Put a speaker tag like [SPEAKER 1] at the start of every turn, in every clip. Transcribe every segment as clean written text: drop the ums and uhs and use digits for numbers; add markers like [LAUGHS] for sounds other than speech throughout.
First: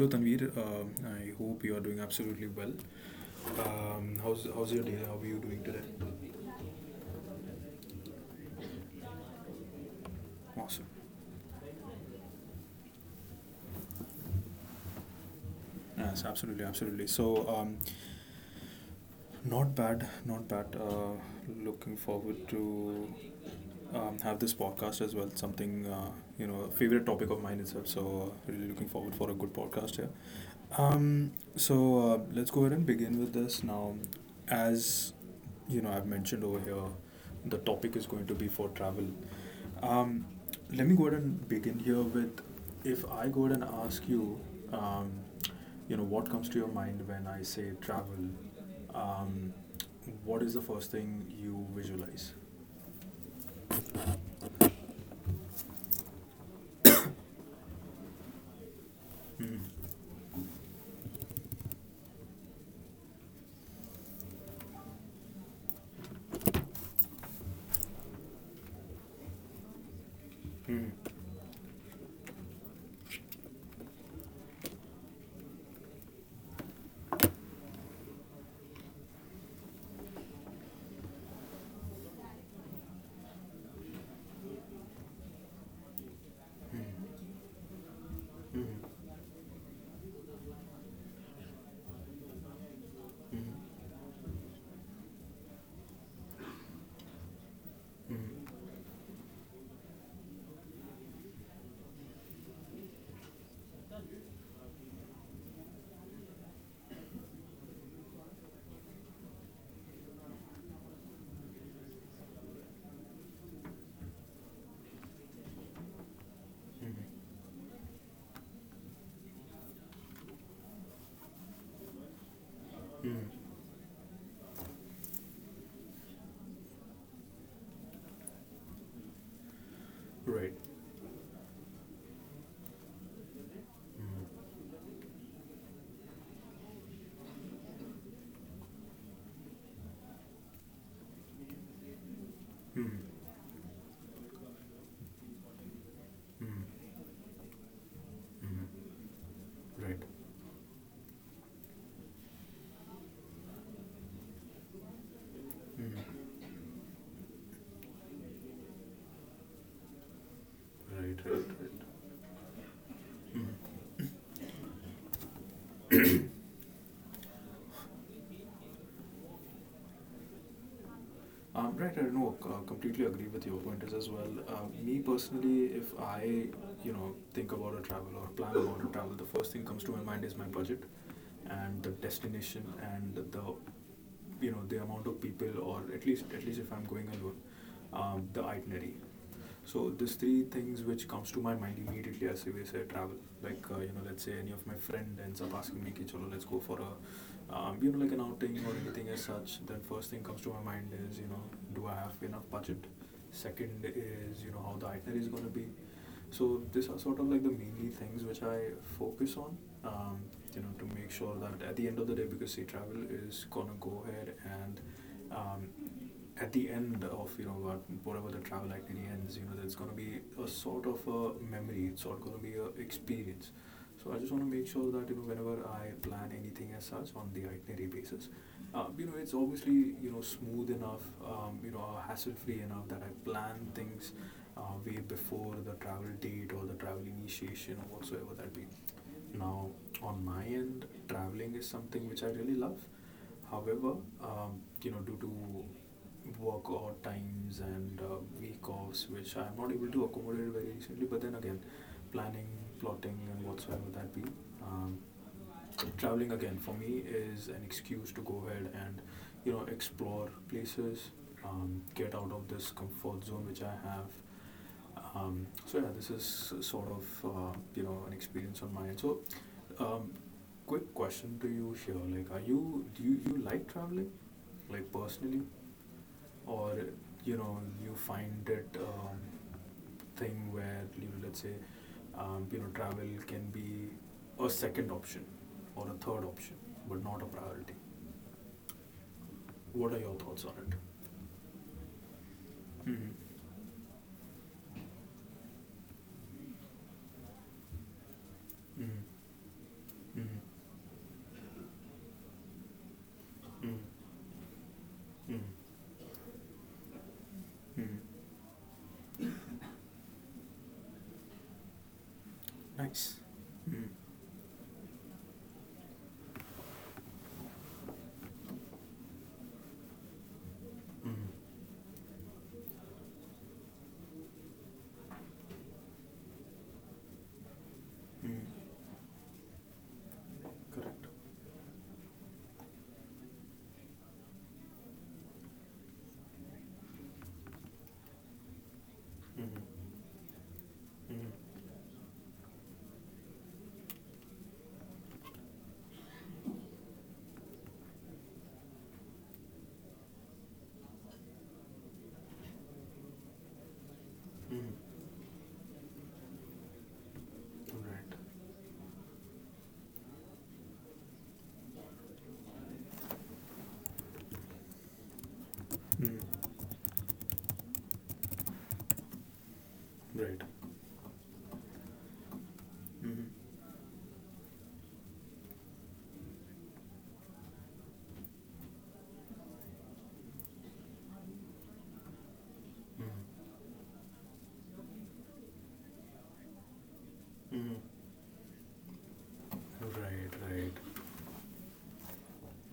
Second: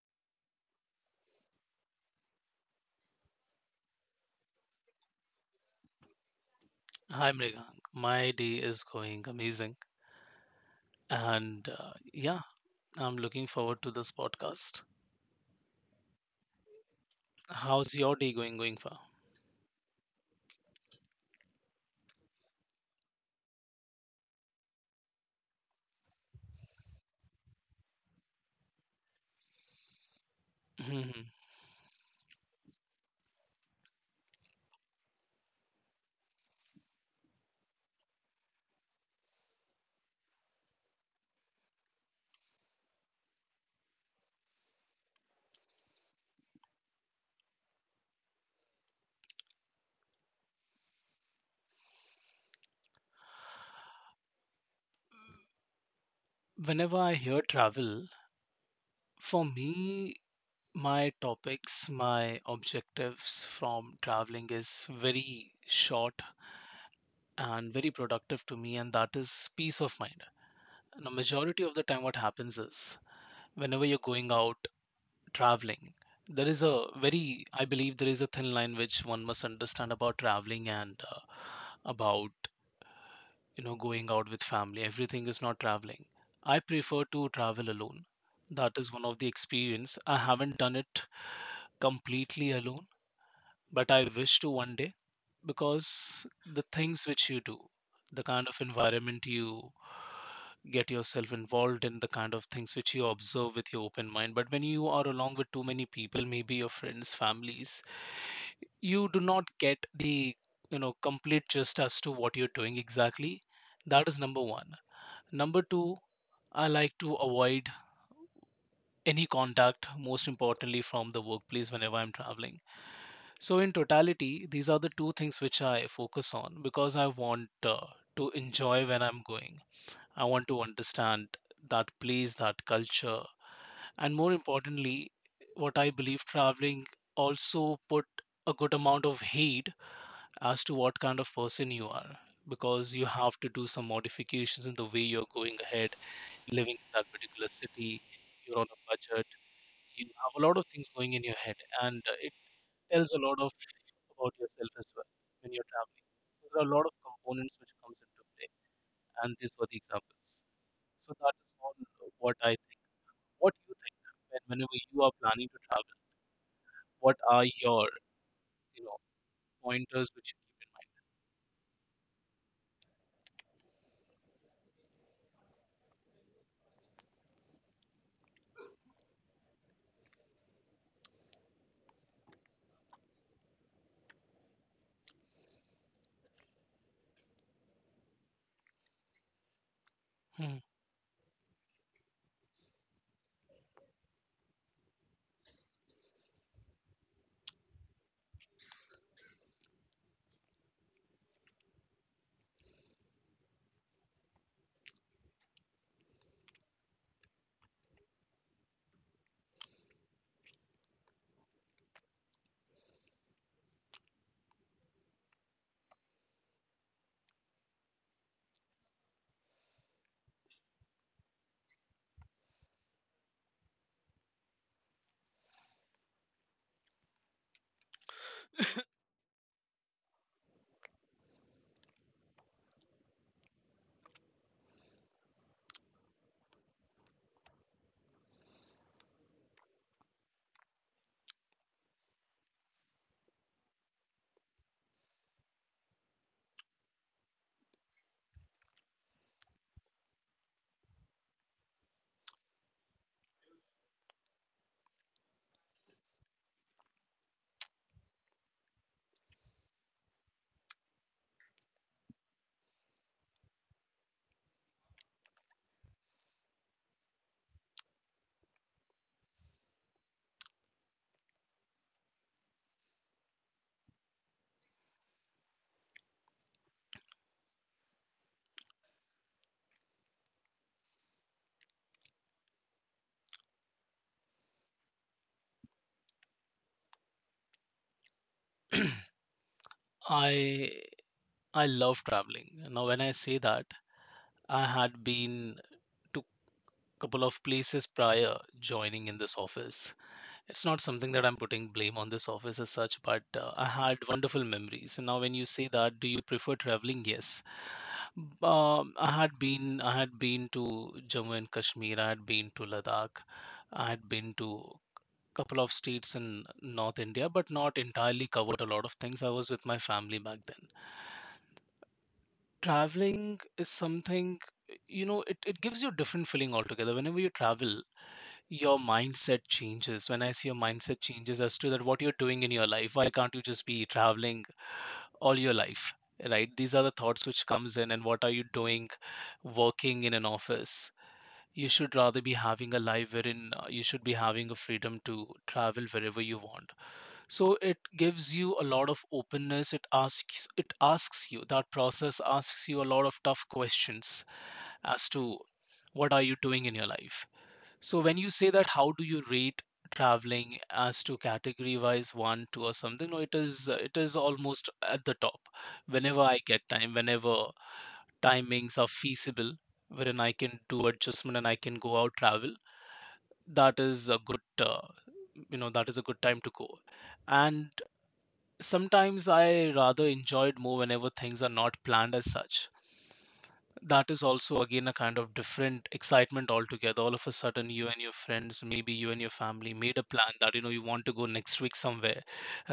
[SPEAKER 1] hello Tanvir. I hope you are doing absolutely well. How's your day? How are you doing today?
[SPEAKER 2] Hi, Mrigank. My day is going amazing.
[SPEAKER 1] Awesome.
[SPEAKER 2] And yeah, I'm looking forward to this podcast.
[SPEAKER 1] Yes, absolutely, absolutely. So, um,
[SPEAKER 2] How's your day going far?
[SPEAKER 1] not bad, not bad. Looking forward to have this podcast as well. Something a favorite topic of mine itself. So really looking forward for a good podcast here.
[SPEAKER 2] Mm-hmm.
[SPEAKER 1] So let's go ahead and begin with this now. As you know, I've mentioned over here, the topic is going to be for travel. Um, Let me go ahead and begin here with if I go ahead and ask you, um, what comes to your mind when I say travel? Um, what is the first thing you visualize?
[SPEAKER 2] Whenever I hear travel, for
[SPEAKER 1] Mm-hmm.
[SPEAKER 2] me, my topics, my objectives from traveling is very short and very productive to me, and that is peace of mind. And a majority of the time, what happens is whenever you're going out traveling, there is a very, I believe there is a thin line which one must understand about traveling and, about, going out with family. Everything is not traveling. I prefer to travel alone. That is one of the experience. I haven't done it completely alone, but I wish to one day, because the things which you do, the kind of environment you get yourself involved in, the kind of things which you observe with your open mind. But when you are along with too many people, maybe your friends, families, you do not get the, complete gist as to what you're doing exactly. That is number one. Number two, I like to avoid any contact, most importantly from the workplace whenever I'm traveling. So, in totality, these are the two things which I focus on because I want, to enjoy when I'm going. I want
[SPEAKER 1] Right,
[SPEAKER 2] to understand that place, that culture, and more importantly, what I believe traveling also put a good amount of heed as to what kind of person you are, because you have to do some modifications in the way you're going ahead, living in that particular city. You're on a budget,
[SPEAKER 1] right,
[SPEAKER 2] you have a lot of things going in your head, and it tells a lot of about yourself as well when you're traveling. So there are a lot of components which comes into play, and these were the examples.
[SPEAKER 1] right,
[SPEAKER 2] So that
[SPEAKER 1] right,
[SPEAKER 2] is
[SPEAKER 1] right.
[SPEAKER 2] all what I think. What do you think whenever you are planning to travel? What are your, you know pointers which you keep in mind?
[SPEAKER 1] Right, I know, completely agree with your point as well. Me personally, if I, think about a travel or plan about a travel, the first thing comes to my mind is my budget and the destination and the amount of people or at least if I'm going alone, the itinerary. So these three things which comes to my mind immediately as we say travel. Like let's say any of my friend ends up asking me, "Ki "Chalo, let's go for a, like an outing or anything as such." Then first thing comes to my mind is, do I have enough budget? Second is, how the itinerary is going to be. So these are sort of like the mainly things which I focus on. Um, to make sure that at the end of the day, because see, travel is gonna go ahead and um, um, at the end of you know what whatever the travel itinerary ends, there's going to be a sort of a memory. It's all going to be a experience. So I just want to make sure that you know whenever I plan anything as such on the itinerary basis, you know it's obviously you know smooth enough, you know hassle free enough that I plan things way before the travel date or the travel initiation or whatsoever that be. Now on my end, traveling is something which I really love. However, due to work or times and week offs, which I'm not able to accommodate very recently, but then again, planning, plotting, and whatsoever that be, um, traveling again for me is an excuse to go ahead and, explore places, get out of this comfort zone which I have. So yeah, this is sort of you know an experience on my end. So, um, quick question to you here: like, are you do you, you like traveling? Like personally, or you know you find that thing where let's say you know travel can be a second option or a third option, but not a priority.
[SPEAKER 2] Hmm.
[SPEAKER 1] What are
[SPEAKER 2] [CLEARS THROAT]
[SPEAKER 1] your thoughts on it?
[SPEAKER 2] I I love traveling. Now, when I
[SPEAKER 1] Mm-hmm.
[SPEAKER 2] say that, I had been to couple of places prior
[SPEAKER 1] Mm-hmm.
[SPEAKER 2] joining in this office.
[SPEAKER 1] Mm-hmm.
[SPEAKER 2] It's not something that I'm putting blame on this office as such, but I had wonderful memories. And now, when you say
[SPEAKER 1] Mm-hmm.
[SPEAKER 2] that, do you prefer traveling? Yes.
[SPEAKER 1] Mm-hmm.
[SPEAKER 2] I had been to Jammu and Kashmir. I had been to
[SPEAKER 1] Nice.
[SPEAKER 2] Ladakh.
[SPEAKER 1] Mm-hmm.
[SPEAKER 2] I had been to couple of states in North India, but not entirely covered a lot of things. I was with my family back then.
[SPEAKER 1] Mm-hmm.
[SPEAKER 2] Traveling is something, it gives you a different feeling altogether whenever you travel.
[SPEAKER 1] Mm-hmm.
[SPEAKER 2] Your mindset changes. When I see, your mindset
[SPEAKER 1] Correct.
[SPEAKER 2] changes as to that what you're doing in your life. Why can't you just be traveling all your life? Right, these are the thoughts which comes in. And what are you doing,
[SPEAKER 1] Mm-hmm.
[SPEAKER 2] working in an office?
[SPEAKER 1] Mm-hmm.
[SPEAKER 2] You should rather be having a life wherein you should be having a freedom to travel wherever you want. So it gives you a lot of openness. It asks you, that process asks you a lot of tough questions
[SPEAKER 1] Mm-hmm.
[SPEAKER 2] as to what are you doing in your life. So when
[SPEAKER 1] Right.
[SPEAKER 2] you say that, how do you rate traveling as to category wise one, two, or something? No, it is almost at the top. Whenever I get
[SPEAKER 1] Mm-hmm.
[SPEAKER 2] time, whenever timings are feasible, wherein I
[SPEAKER 1] Right.
[SPEAKER 2] can do adjustment and I can go out travel,
[SPEAKER 1] Mm-hmm.
[SPEAKER 2] that is a good you know that is a good time to go. And sometimes I rather enjoy it more whenever things are not planned as such. That is also again a kind of different excitement altogether. All of a sudden,
[SPEAKER 1] Mm-hmm.
[SPEAKER 2] you and your friends, maybe you and your family, made
[SPEAKER 1] Mm-hmm.
[SPEAKER 2] a plan
[SPEAKER 1] Right.
[SPEAKER 2] that
[SPEAKER 1] Right.
[SPEAKER 2] you want to go next week somewhere,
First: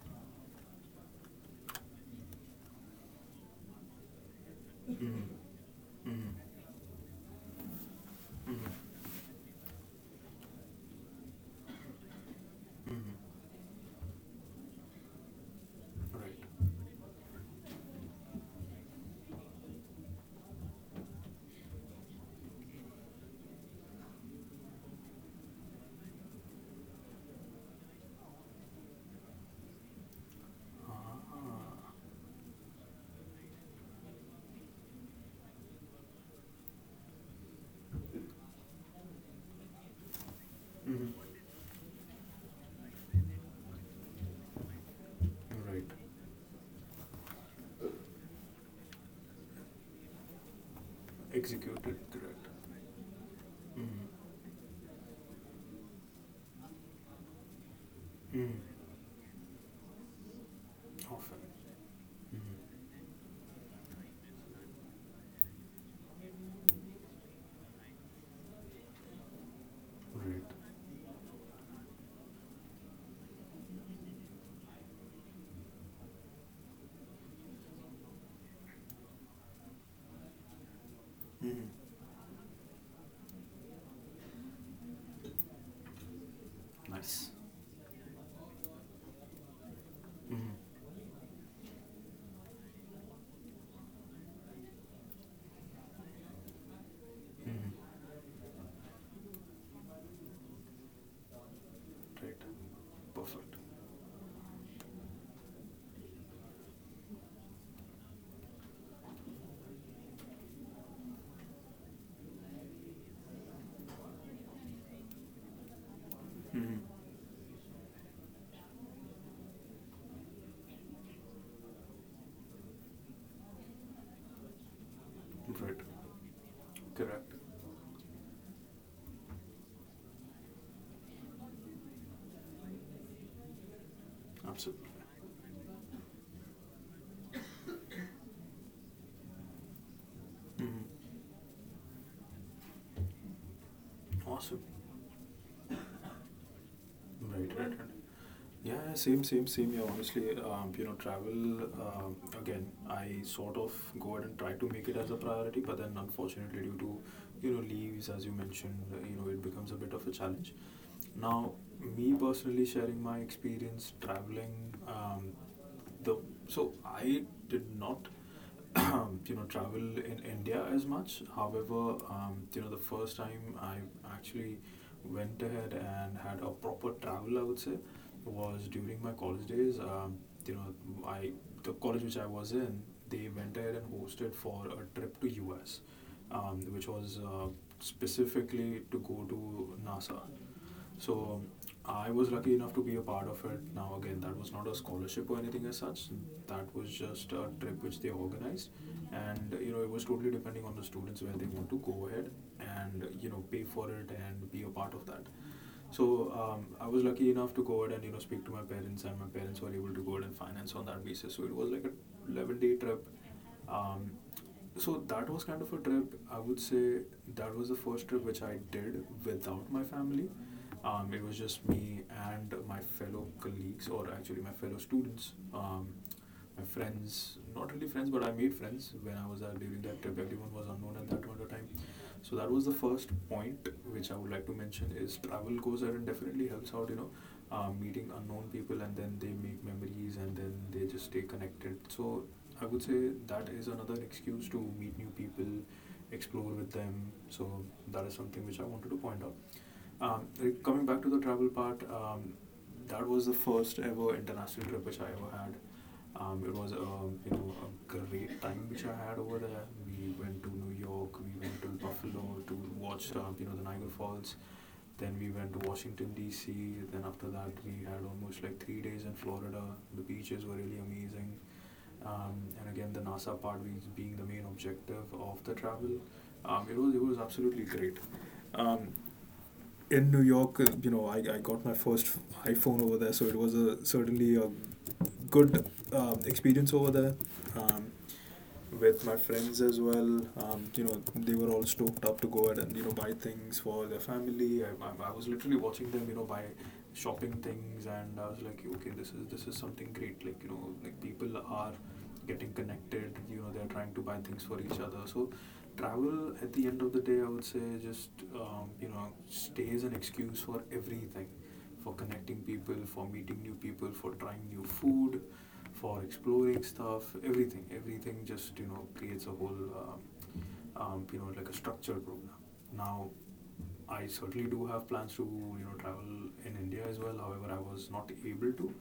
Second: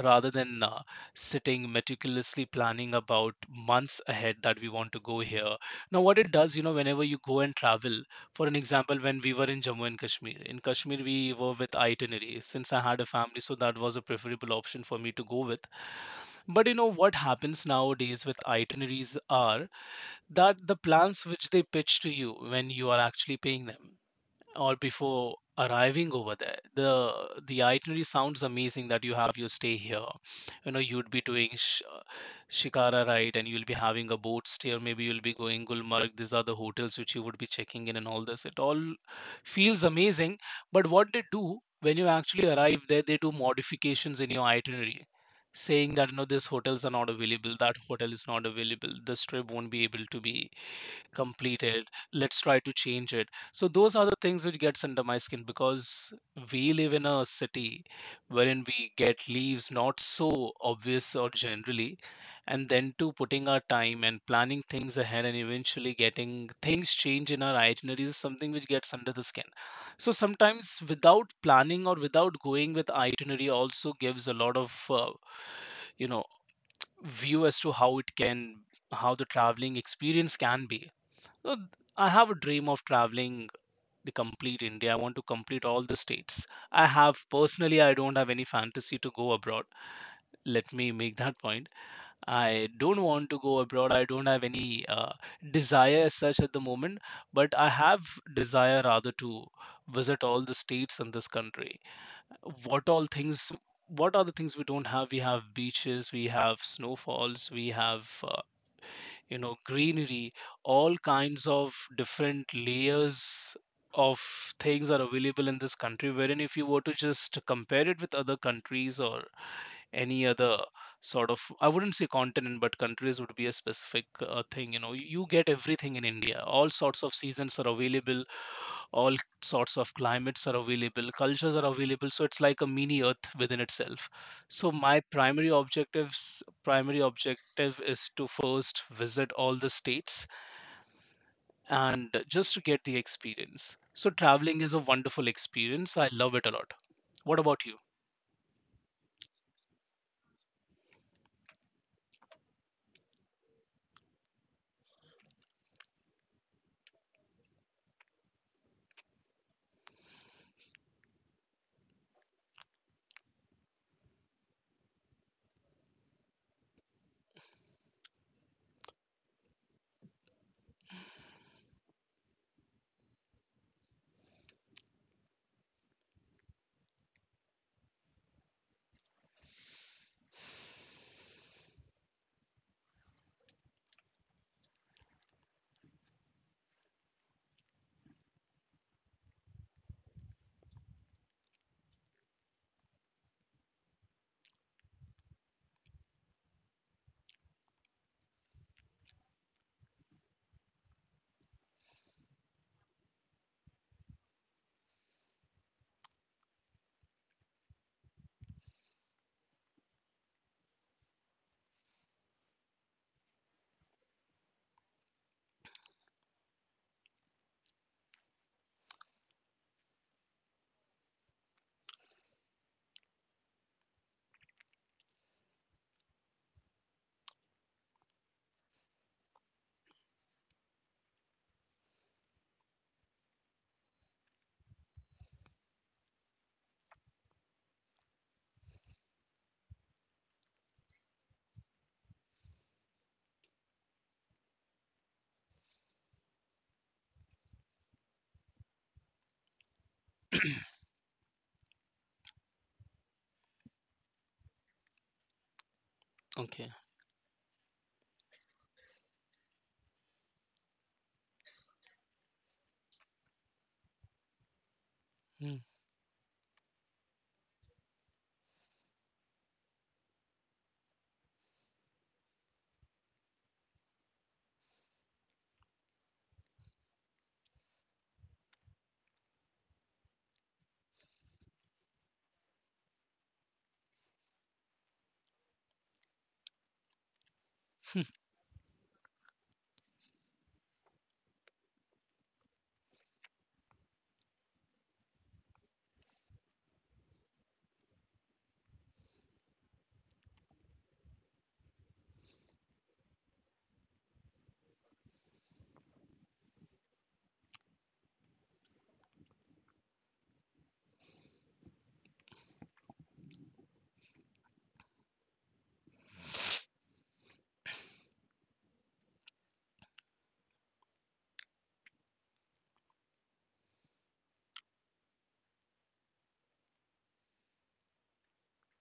[SPEAKER 2] rather than sitting meticulously planning about months ahead that we want to go
[SPEAKER 1] Hmm.
[SPEAKER 2] here. Now, what
[SPEAKER 1] Hmm.
[SPEAKER 2] it does, whenever you go and travel, for an
[SPEAKER 1] Hmm.
[SPEAKER 2] example, when we were in Jammu and Kashmir, in Kashmir, we were with itinerary since I had a family, so that was a preferable option for me to go with. But
[SPEAKER 1] Right.
[SPEAKER 2] you know what happens nowadays with itineraries are that the plans which they pitch to you when you are actually paying them, or before arriving over there, the itinerary sounds amazing, that you have your stay here, you'd be doing
[SPEAKER 1] Ah.
[SPEAKER 2] shikara ride, and you'll be having a boat stay, or maybe you'll be going Gulmarg. These are the hotels which you would be checking in, and all this it all feels amazing. But what they
[SPEAKER 1] Mhm.
[SPEAKER 2] do when you actually arrive there, they do modifications in your itinerary,
[SPEAKER 1] Right.
[SPEAKER 2] saying that these hotels are not available, that hotel is not available, this trip won't be able to be complete it.
[SPEAKER 1] Executed threat.
[SPEAKER 2] Let's try to change it. So those
[SPEAKER 1] Mm-hmm.
[SPEAKER 2] are the things which gets under my skin, because we live in a city
[SPEAKER 1] Mm-hmm.
[SPEAKER 2] wherein we get leaves not so obvious or
[SPEAKER 1] Often.
[SPEAKER 2] generally,
[SPEAKER 1] Mm-hmm.
[SPEAKER 2] and then to putting our time and planning things ahead and eventually getting things change in our itineraries is something which gets under the skin. So
[SPEAKER 1] Right.
[SPEAKER 2] sometimes without planning or without going with itinerary also gives a lot of, you know view as to how it can, how the traveling experience can be. So
[SPEAKER 1] Mm-hmm.
[SPEAKER 2] I have a dream of traveling the complete India. I want to complete all the states. I have
[SPEAKER 1] Nice.
[SPEAKER 2] personally, I don't have any fantasy to go abroad.
[SPEAKER 1] Mm-hmm.
[SPEAKER 2] Let me make that point. I don't want to go abroad. I don't have any desire as such at the moment, but I
[SPEAKER 1] Mm-hmm.
[SPEAKER 2] have desire rather to visit all the states in this country.
[SPEAKER 1] Right.
[SPEAKER 2] What all things?
[SPEAKER 1] Perfect.
[SPEAKER 2] What are the things we don't have? We have beaches, we have snowfalls, we have, greenery, all kinds of different layers of things are available in this country, wherein if you
[SPEAKER 1] Mm-hmm.
[SPEAKER 2] were to just compare it with other countries or any other sort of, I wouldn't say continent but countries would be a specific thing. You get
[SPEAKER 1] Right.
[SPEAKER 2] everything in India. All sorts of
[SPEAKER 1] Correct.
[SPEAKER 2] seasons are available, all sorts of climates are available, cultures are available, so it's like a mini earth within itself. So
[SPEAKER 1] Absolutely.
[SPEAKER 2] my primary objective is to first visit all the states
[SPEAKER 1] Mm-hmm.
[SPEAKER 2] and just to get the experience. So traveling
[SPEAKER 1] Awesome.
[SPEAKER 2] is a wonderful experience, I love it a lot. What
[SPEAKER 1] Right,
[SPEAKER 2] about
[SPEAKER 1] right,
[SPEAKER 2] you?
[SPEAKER 1] right. Yeah, yeah, same, same, same. Yeah, honestly, travel, again, I sort of go ahead and try to make it as a priority, but then unfortunately, due to, leaves, as you mentioned, it becomes a bit of a challenge. Now, me personally sharing my experience traveling, the so I did not [CLEARS THROAT] you know travel in India as much. However, you know the first time I actually went ahead and had a proper travel, I would say, was during my college days. You know, I the college which I was in, they went ahead and hosted for a trip to US, which was specifically to go to NASA. So I was lucky enough to be a part of it. Now again, that was not a scholarship or anything as such. That was just a trip which they organized, and you know it was totally depending on the students where they want to go ahead and you know pay for it and be a part of that. So I was lucky enough to go ahead and you know speak to my parents, and my parents were able to go ahead and finance on that basis. So it was like a 11-day trip. Um, so that was kind of a trip I would say. That was the first trip which I did without my family. It was just me and my fellow colleagues, or actually my fellow students. My friends, not really friends, but I made friends when I was there during that trip. Everyone was unknown at that point of time. So that was the first point which I would like to mention is travel goes ahead and definitely helps out you know meeting unknown people, and then they make memories and then they just stay connected. So I would say that is another excuse to meet new people, explore with them. So that is something which I wanted to point out. Um, Coming back to the travel part, that was the first ever international trip which I ever had. It
[SPEAKER 2] Okay.
[SPEAKER 1] was a you know a great time which I had over there. We went to New York, we went to Buffalo to watch you know the Niagara Falls. Then we went
[SPEAKER 2] Hmm.
[SPEAKER 1] to
[SPEAKER 2] [LAUGHS]
[SPEAKER 1] Washington D.C. Then after that, we had almost like 3 days in Florida. The beaches were really amazing. And again, the NASA part being the main objective of the travel, it was absolutely great. Um, in New York, I got my first iPhone over there, so it was a certainly a good, experience over there. Um, with my friends as well. They were all stoked up to go out and you know buy things for their family. I was literally watching them, buy shopping things, and I was like, okay, this is something great. Like, like people are getting connected. They're trying to buy things for each other. So travel at the end of the day, I would say just you know stays an excuse for everything, for connecting people, for meeting new people, for trying new food, for exploring stuff. Everything, everything just you know creates a whole, you know like a structured program. Now, I certainly do have plans to you know travel in India as well. However, I was not able to.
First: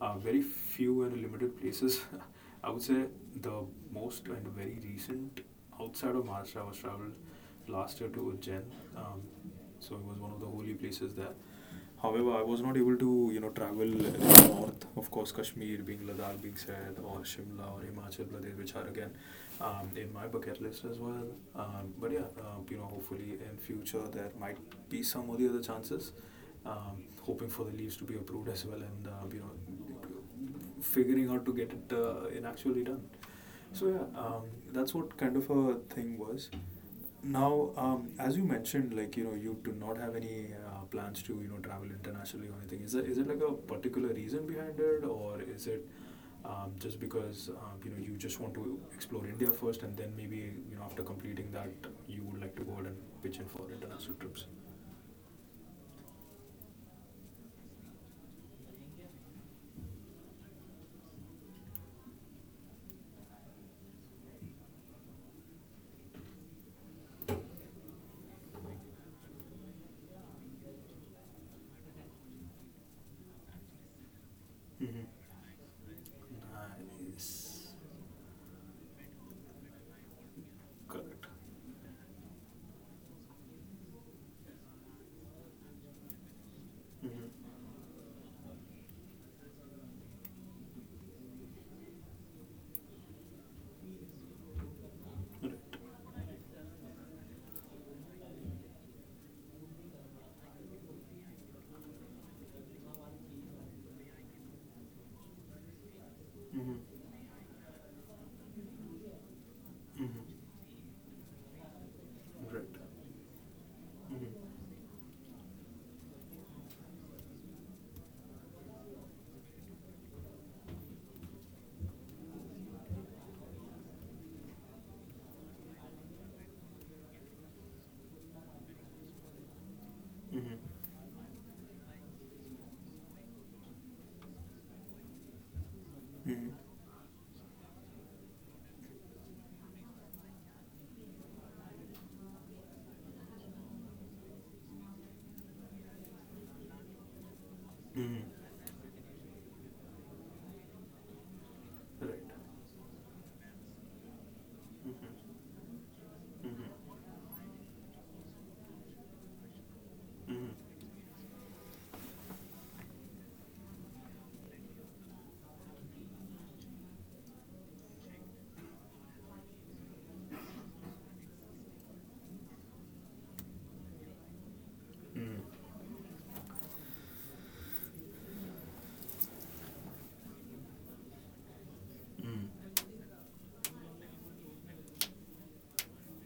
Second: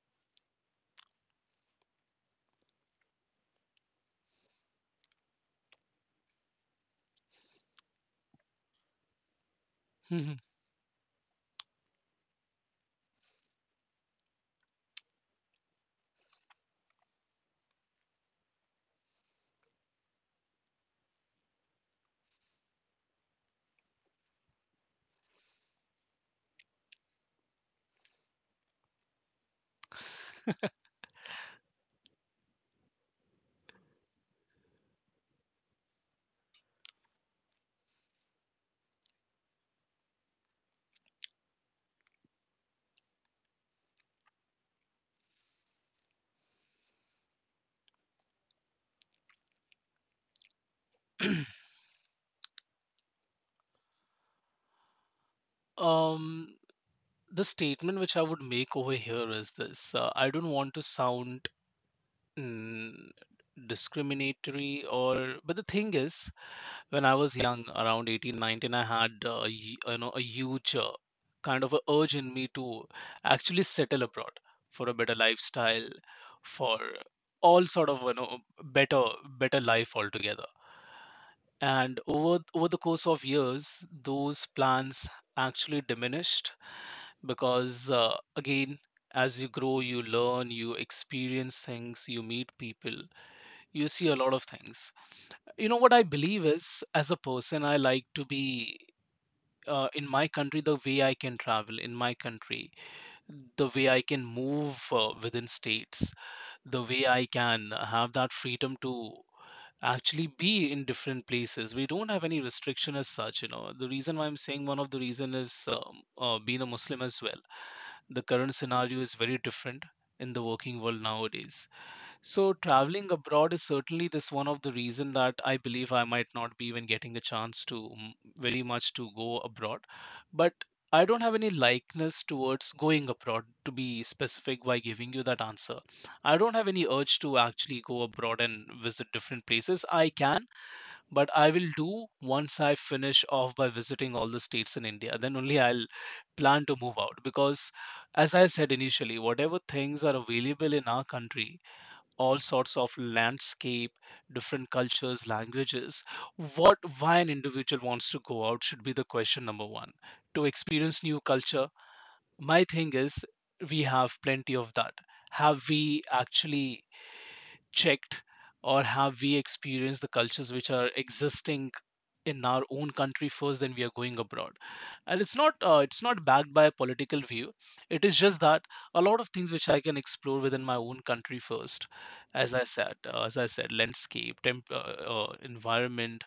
[SPEAKER 1] Very few and limited places. [LAUGHS] I would say the most and very recent outside of Maharashtra I was traveled last year to Ujjain. Um, so it was one
[SPEAKER 2] Mhm.
[SPEAKER 1] of the holy places there. However, I was not able to, travel north. Of course, Kashmir being, Ladakh being said, or Shimla or Himachal Pradesh, which are again, in my bucket list as well. But yeah, hopefully in future there might be some of the other chances. Hoping for the leaves to be approved as well, and figuring out to get it in actually done. So yeah, that's what kind of a thing was. Now, as you mentioned, like you do not have any plans to you know travel internationally or anything. Is it like a particular reason behind it, or is it just because you know you just want to explore India first, and then maybe you know after completing that you would like to go out and pitch in for international trips?
[SPEAKER 2] um the statement which I would make over here is this: I don't want to sound, mm, discriminatory or, but the thing is, when I was young, around 18, 19, I had a huge, kind of a urge in me to actually settle abroad for a
[SPEAKER 1] Mm-hmm.
[SPEAKER 2] better lifestyle, for all
[SPEAKER 1] Nice.
[SPEAKER 2] sort of, better better life altogether.
[SPEAKER 1] Correct.
[SPEAKER 2] And over the course of years, those plans actually diminished
[SPEAKER 1] Mm-hmm.
[SPEAKER 2] because, again, as you grow, you learn, you experience things, you meet people, you see a lot of things. You know what I believe is, as a person I like to be, in my country, the way I can travel in my country, the way I can move, within states, the way
[SPEAKER 1] Mm-hmm.
[SPEAKER 2] I can have that freedom to
[SPEAKER 1] Mm-hmm.
[SPEAKER 2] actually be in different places. We don't have any
[SPEAKER 1] Right.
[SPEAKER 2] restriction as such. You know, the reason why I'm saying, one of the reason is, being a Muslim as well, the current scenario is very different in the working world nowadays. So traveling abroad is certainly this one of the reason that I believe I might not be even getting a chance to, very much to go abroad.
[SPEAKER 1] Mm-hmm.
[SPEAKER 2] But
[SPEAKER 1] Mm-hmm.
[SPEAKER 2] I don't have any likeness towards going abroad, to be specific, by giving you that answer. I
[SPEAKER 1] Mm-hmm.
[SPEAKER 2] don't have any urge to actually go abroad and visit different places. I can, but I will do once I finish off by visiting all the states in India. Then only I'll plan to move out, because
[SPEAKER 1] Mm-hmm.
[SPEAKER 2] as I said initially, whatever things are available in our country,
[SPEAKER 1] Right.
[SPEAKER 2] all sorts of landscape, different cultures, languages.
[SPEAKER 1] Mm-hmm.
[SPEAKER 2] What, why an individual wants to go out should be the question number one.
[SPEAKER 1] Mm-hmm.
[SPEAKER 2] To
[SPEAKER 1] Mm-hmm.
[SPEAKER 2] experience new culture, my thing is we have plenty of that. Have we actually checked, or have we experienced the cultures which are existing in our own country first, then we are going abroad? And
[SPEAKER 1] Mm-hmm.
[SPEAKER 2] it's not backed by a political view. It is just that a lot of things which I can explore within my own country first. As I said, landscape, environment.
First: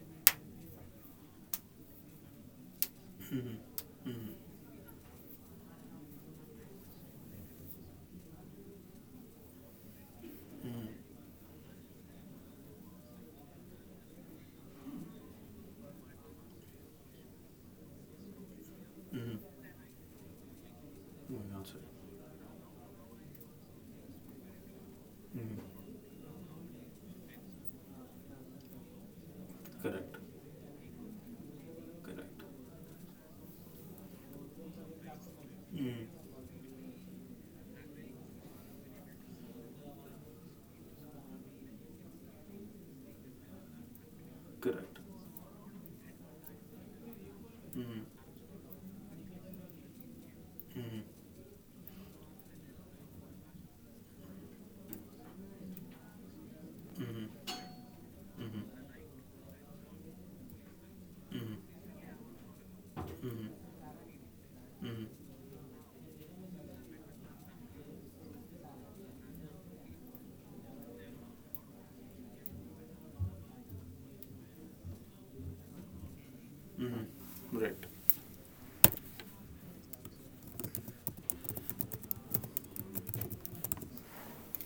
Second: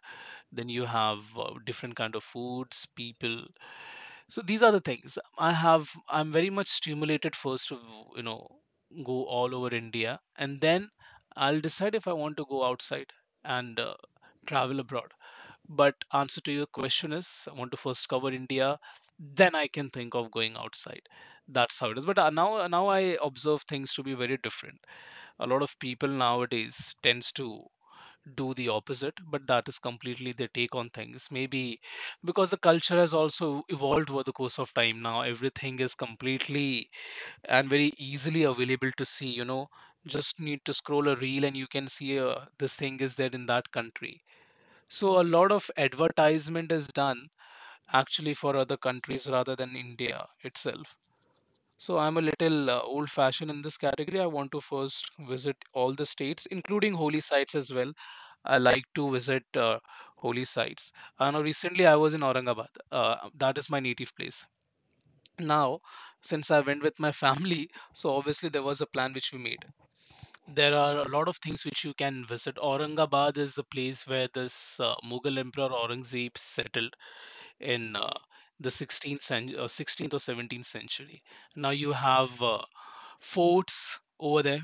[SPEAKER 2] Then you have different kind of foods, people.
[SPEAKER 1] Mm-hmm.
[SPEAKER 2] So these are the things I have, I'm very much stimulated first to you know go all over India and
[SPEAKER 1] Mm-hmm.
[SPEAKER 2] then I'll decide if I want to go outside and travel abroad. But answer to your question is, I want to first cover India,
[SPEAKER 1] Mm-hmm.
[SPEAKER 2] then I can think of going outside.
[SPEAKER 1] Moving on,
[SPEAKER 2] That's
[SPEAKER 1] sir.
[SPEAKER 2] how it is. But now I observe things to be very different. A lot of
[SPEAKER 1] Mm-hmm.
[SPEAKER 2] people nowadays tends to do the opposite, but that is
[SPEAKER 1] Correct.
[SPEAKER 2] completely their take on things. Maybe
[SPEAKER 1] Correct.
[SPEAKER 2] because the culture has also evolved over the course of time. Now everything is
[SPEAKER 1] Mm-hmm.
[SPEAKER 2] completely and very easily available to see. You know, just need to scroll a reel and you can see this thing is there in that country.
[SPEAKER 1] Correct.
[SPEAKER 2] So a lot of advertisement is done
[SPEAKER 1] Mm-hmm.
[SPEAKER 2] actually for other countries rather than India itself.
[SPEAKER 1] Mm-hmm.
[SPEAKER 2] So I'm a little old fashioned in this category. I want to first visit all the states, including holy sites as
[SPEAKER 1] Mm-hmm.
[SPEAKER 2] well. I like
[SPEAKER 1] Mm-hmm.
[SPEAKER 2] to visit holy sites. I know
[SPEAKER 1] Mm-hmm.
[SPEAKER 2] recently I was in Aurangabad.
[SPEAKER 1] Mm-hmm.
[SPEAKER 2] That is my native place.
[SPEAKER 1] Mm-hmm.
[SPEAKER 2] Now, since I went with my family, [LAUGHS] so obviously there was a plan which we made. There are a lot of things which you can visit. Aurangabad is the place where this Mughal Emperor Aurangzeb settled
[SPEAKER 1] Mm-hmm. Right.
[SPEAKER 2] in the 16th or 17th century. Now you have forts over there,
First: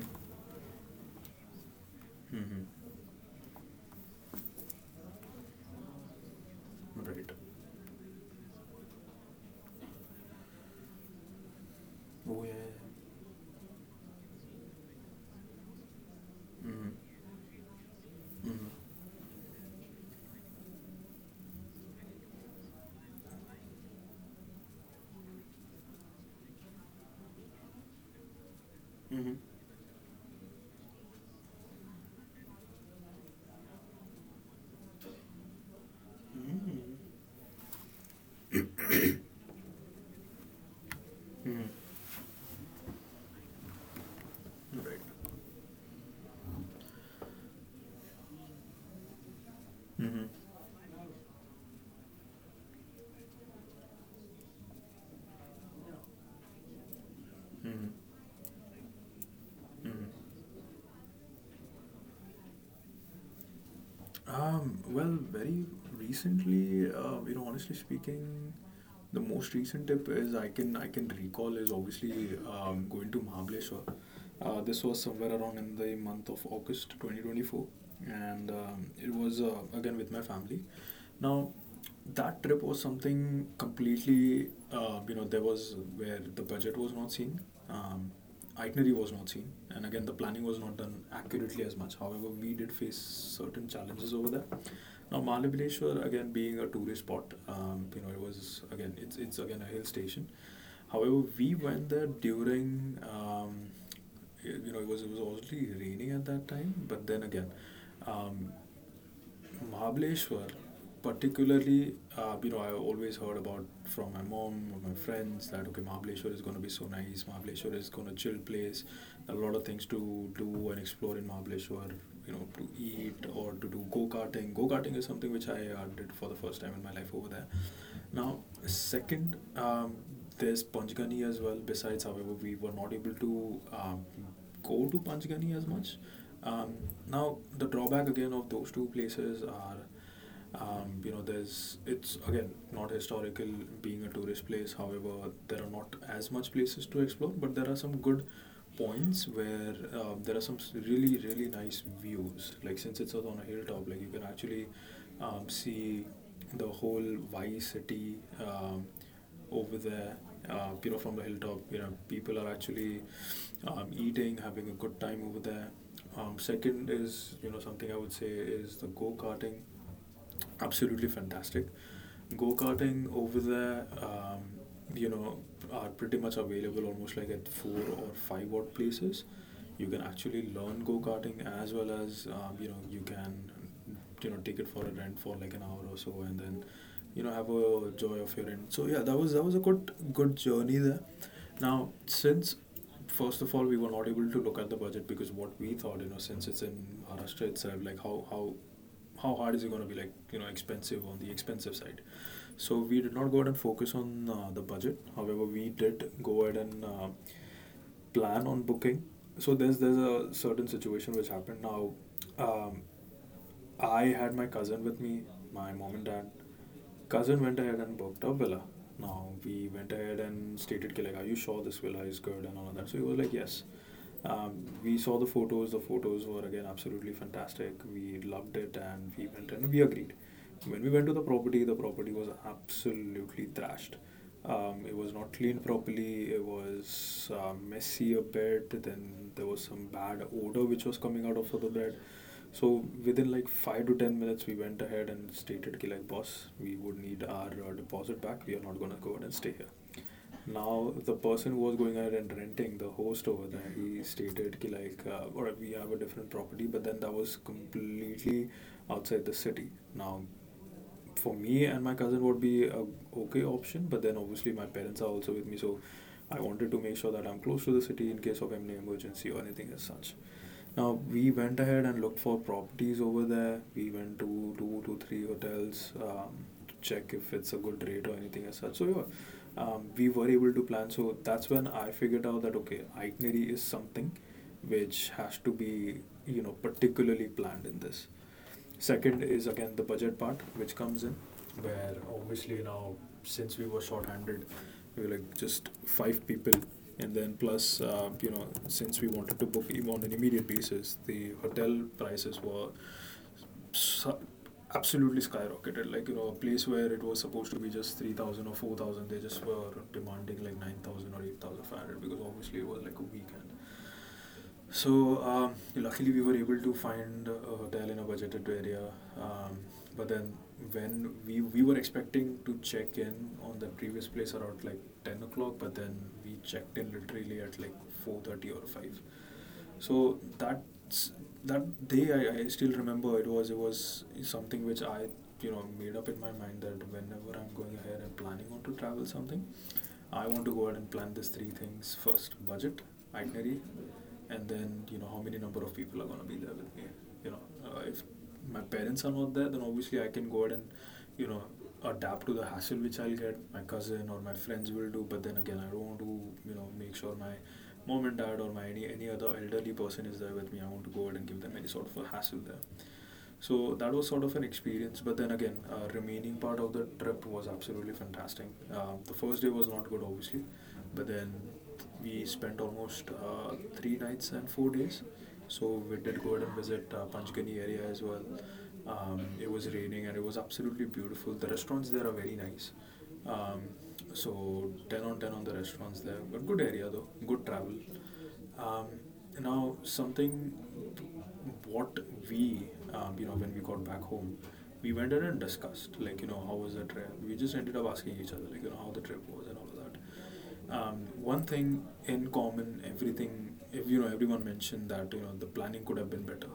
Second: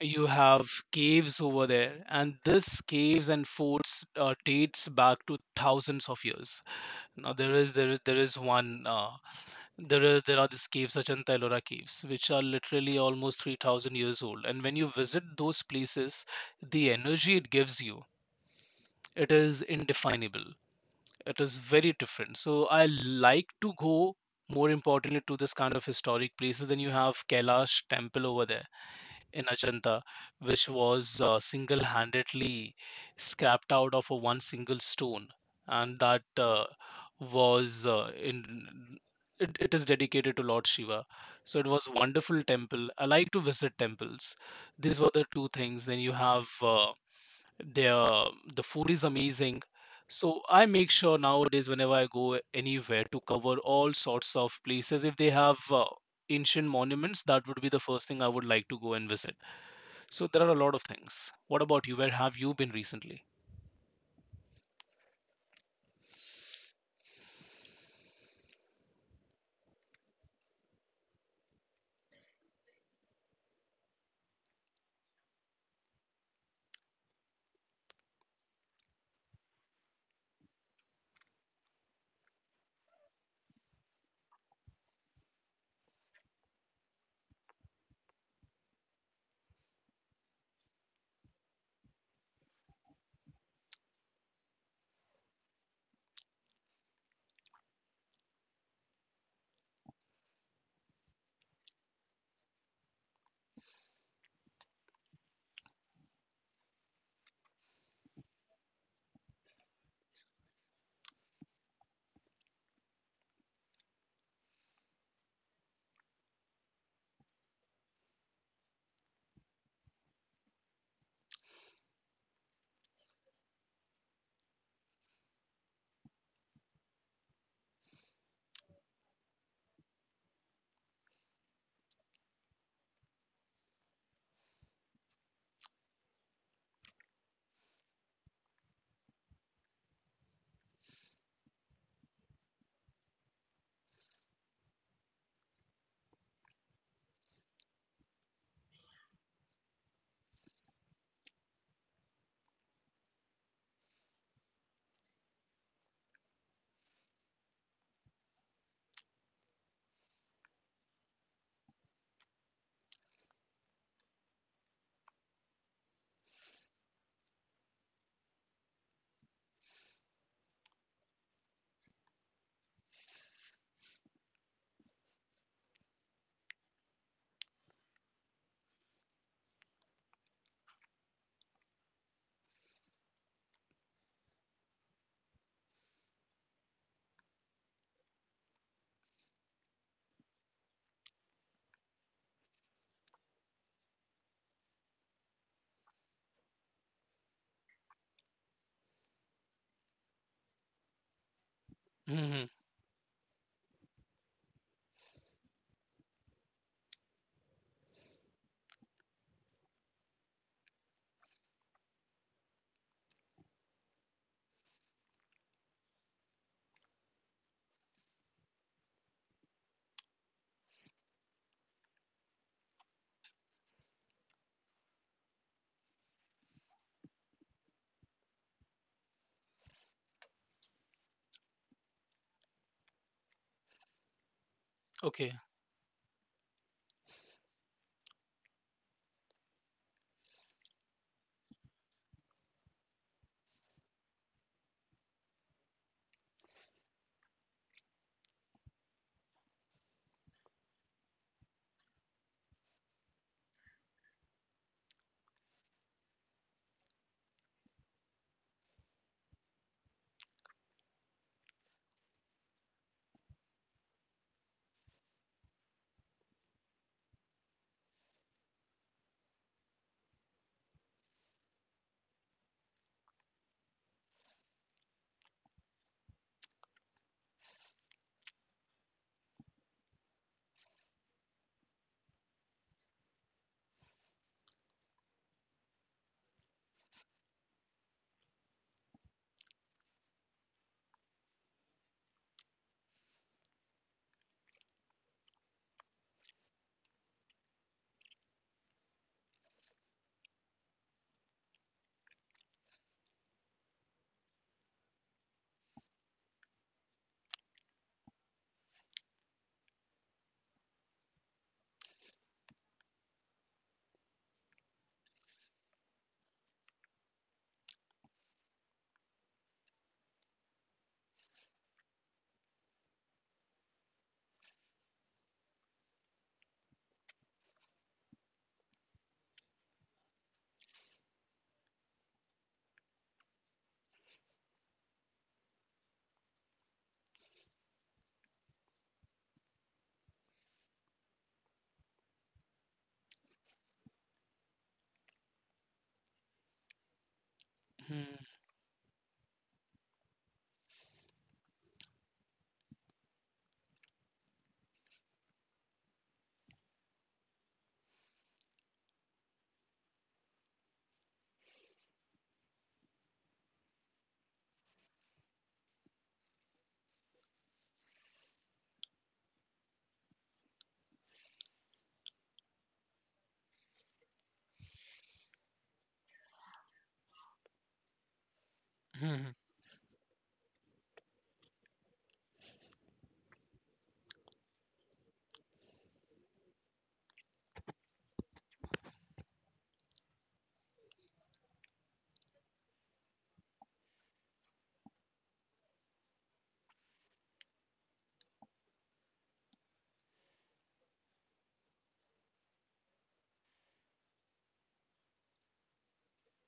[SPEAKER 2] you have caves over there, and
[SPEAKER 1] Mm-hmm.
[SPEAKER 2] this caves and forts dates back to thousands of years.
[SPEAKER 1] Right.
[SPEAKER 2] Now there is one there are these caves, Ajanta Ellora caves, which are
[SPEAKER 1] Oh yeah.
[SPEAKER 2] literally almost 3,000 years old, and when you visit those places,
[SPEAKER 1] Mm-hmm.
[SPEAKER 2] the energy it gives you,
[SPEAKER 1] Mm-hmm.
[SPEAKER 2] it is indefinable, it is very different. So I like to go more importantly to this kind of historic places. Then you have Kailash temple over there
[SPEAKER 1] Mm-hmm.
[SPEAKER 2] in Ajanta, which was single-handedly scrapped out of a one single stone, and that
[SPEAKER 1] Mm-hmm.
[SPEAKER 2] was in it is dedicated to Lord Shiva. So it was
[SPEAKER 1] Mm-hmm.
[SPEAKER 2] wonderful temple. I like to visit temples. These
[SPEAKER 1] Right.
[SPEAKER 2] were the two things. Then you have their the food is amazing.
[SPEAKER 1] Mm-hmm.
[SPEAKER 2] So I make sure nowadays whenever I go anywhere to cover all sorts of places. If they have ancient monuments, that would be the
[SPEAKER 1] Mm-hmm.
[SPEAKER 2] first thing I would like to go and visit.
[SPEAKER 1] Mm-hmm.
[SPEAKER 2] So there are a lot of things. What about you? Where have you been recently?
[SPEAKER 1] Well, very recently, honestly speaking, the most recent tip is I can recall is obviously going to Mahabaleshwar. This was somewhere around in the month of August 2024, and it was again with my family. Now, that trip was something completely there was where the budget was not seen, um, itinerary was not seen, and again the planning was not done accurately as much. However, we did face certain challenges over there. Now Mahabaleshwar, again being a tourist spot, it was again, it's again a hill station. However, we went there during, you know, it was already raining at that time, but then again, um, Mahabaleshwar, particularly, I always heard about from my mom or my friends that okay, Mahabaleshwar is going to be so nice. Mahabaleshwar is going to chill place. There are a lot of things to do and explore in Mahabaleshwar. You know, to eat or to do go karting. Go karting is something which I did for the first time in my life over there. Now, second, there's Panchgani as well. Besides, however, we were not able to, go to Panchgani as much. Um, Now, the drawback again of those two places are, there's it's again not historical, being a tourist place. However, there are not as much places to explore, but there are some good points where, there are some really nice views. Like since it's on a hilltop, like you can actually, see the whole Vice City, um, over there, you know, from the hilltop. You know, people are actually, eating, having a good time over there. Second is, you know, something I would say is the go karting. Absolutely fantastic go karting over there, you know, are pretty much available almost like at four or five odd places. You can actually learn go karting as well as, you know you can, you know, take it for a rent for like an hour or so, and then you know have a joy of your rent. So yeah, that was a good journey there. Now since first of all we were not able to look at the budget, because what we thought, you know, since it's in Maharashtra itself, like how hard is it going to be, like you know, expensive on the expensive side.
[SPEAKER 2] Hmm.
[SPEAKER 1] So we did not go ahead and focus on the budget, however we did go ahead and plan on booking. So there's a certain situation which happened now. um, I had my cousin with me, my mom and dad. Cousin went ahead and booked a villa. Now we went ahead and stated, "Ki like, are you sure this villa is good and all of that?" So he was like, "Yes." Um, we saw the photos. The photos were again absolutely fantastic. We loved it, and we went and we agreed. When we went to the property was absolutely trashed. It was not
[SPEAKER 2] Okay.
[SPEAKER 1] cleaned properly. It was messy a bit. Then there was some bad odor which was coming out of the bed. So within like 5 to 10 minutes, we went ahead and stated, "Ki like boss, we would need our deposit back. We are not gonna go ahead and stay here." Now the person who was going ahead and renting the host over there, he stated, "Ki like, all right, we have a different property," but then that was completely outside the city. Now for me and my cousin would be a okay option, but then obviously my parents are also with me, so I wanted to make sure that I'm close to the city in case of any emergency or anything as such. Now we went ahead and looked for properties over there, we went to two to three hotels, to check if it's a good rate or anything as such. So yeah, we were able to plan. So that's when I figured out that okay, itinerary is something which has to be, you know, particularly planned in this. Second is again the budget part which comes in, where obviously now, since we were short-handed, we were like just five people, and then plus, you know, since we wanted to on an immediate basis, the hotel prices were so- absolutely skyrocketed. Like you know, a place where it was supposed to be just 3,000 or 4,000, they just were demanding like 9,000 or 8,500, because obviously it was like a weekend. So, luckily we were able to find a hotel in a budgeted area. Um, but then when we were expecting to check in on the previous place around like 10 o'clock, but then we checked in literally at like 4:30 or five. So that's that day, I still remember, it was something which I, you know, made up in my mind that whenever I'm going ahead and planning on to travel something, I want to go ahead and plan these three things first: budget, itinerary, and then you know how many number of people are gonna be there with me. You know, if my parents are not there, then obviously I can go ahead and you know adapt to the hassle which I'll get my cousin or my friends will do. But then again I don't want to, you know, make sure my mom and dad or my any other elderly person is there with me, I want to go ahead and give them any sort of a hassle there. So that was sort of an experience. But then again, remaining part of the trip was absolutely fantastic. The first day was not good, obviously, but then we spent almost 3 nights and 4 days. So we did go ahead and visit Panchgani area as well.
[SPEAKER 2] Mm-hmm.
[SPEAKER 1] It was raining and it was absolutely beautiful. The restaurants there are very nice. Um, so 10 on 10 on the restaurants there. But good area though, good travel. Um, Now, something what we, you know, when we got back home, we went in and discussed, like, you know, how was the trip? We just ended up asking each other, like, you know, how the trip was and all of that. One thing in common, everything, if you know, everyone mentioned that, you know, the planning could have been better.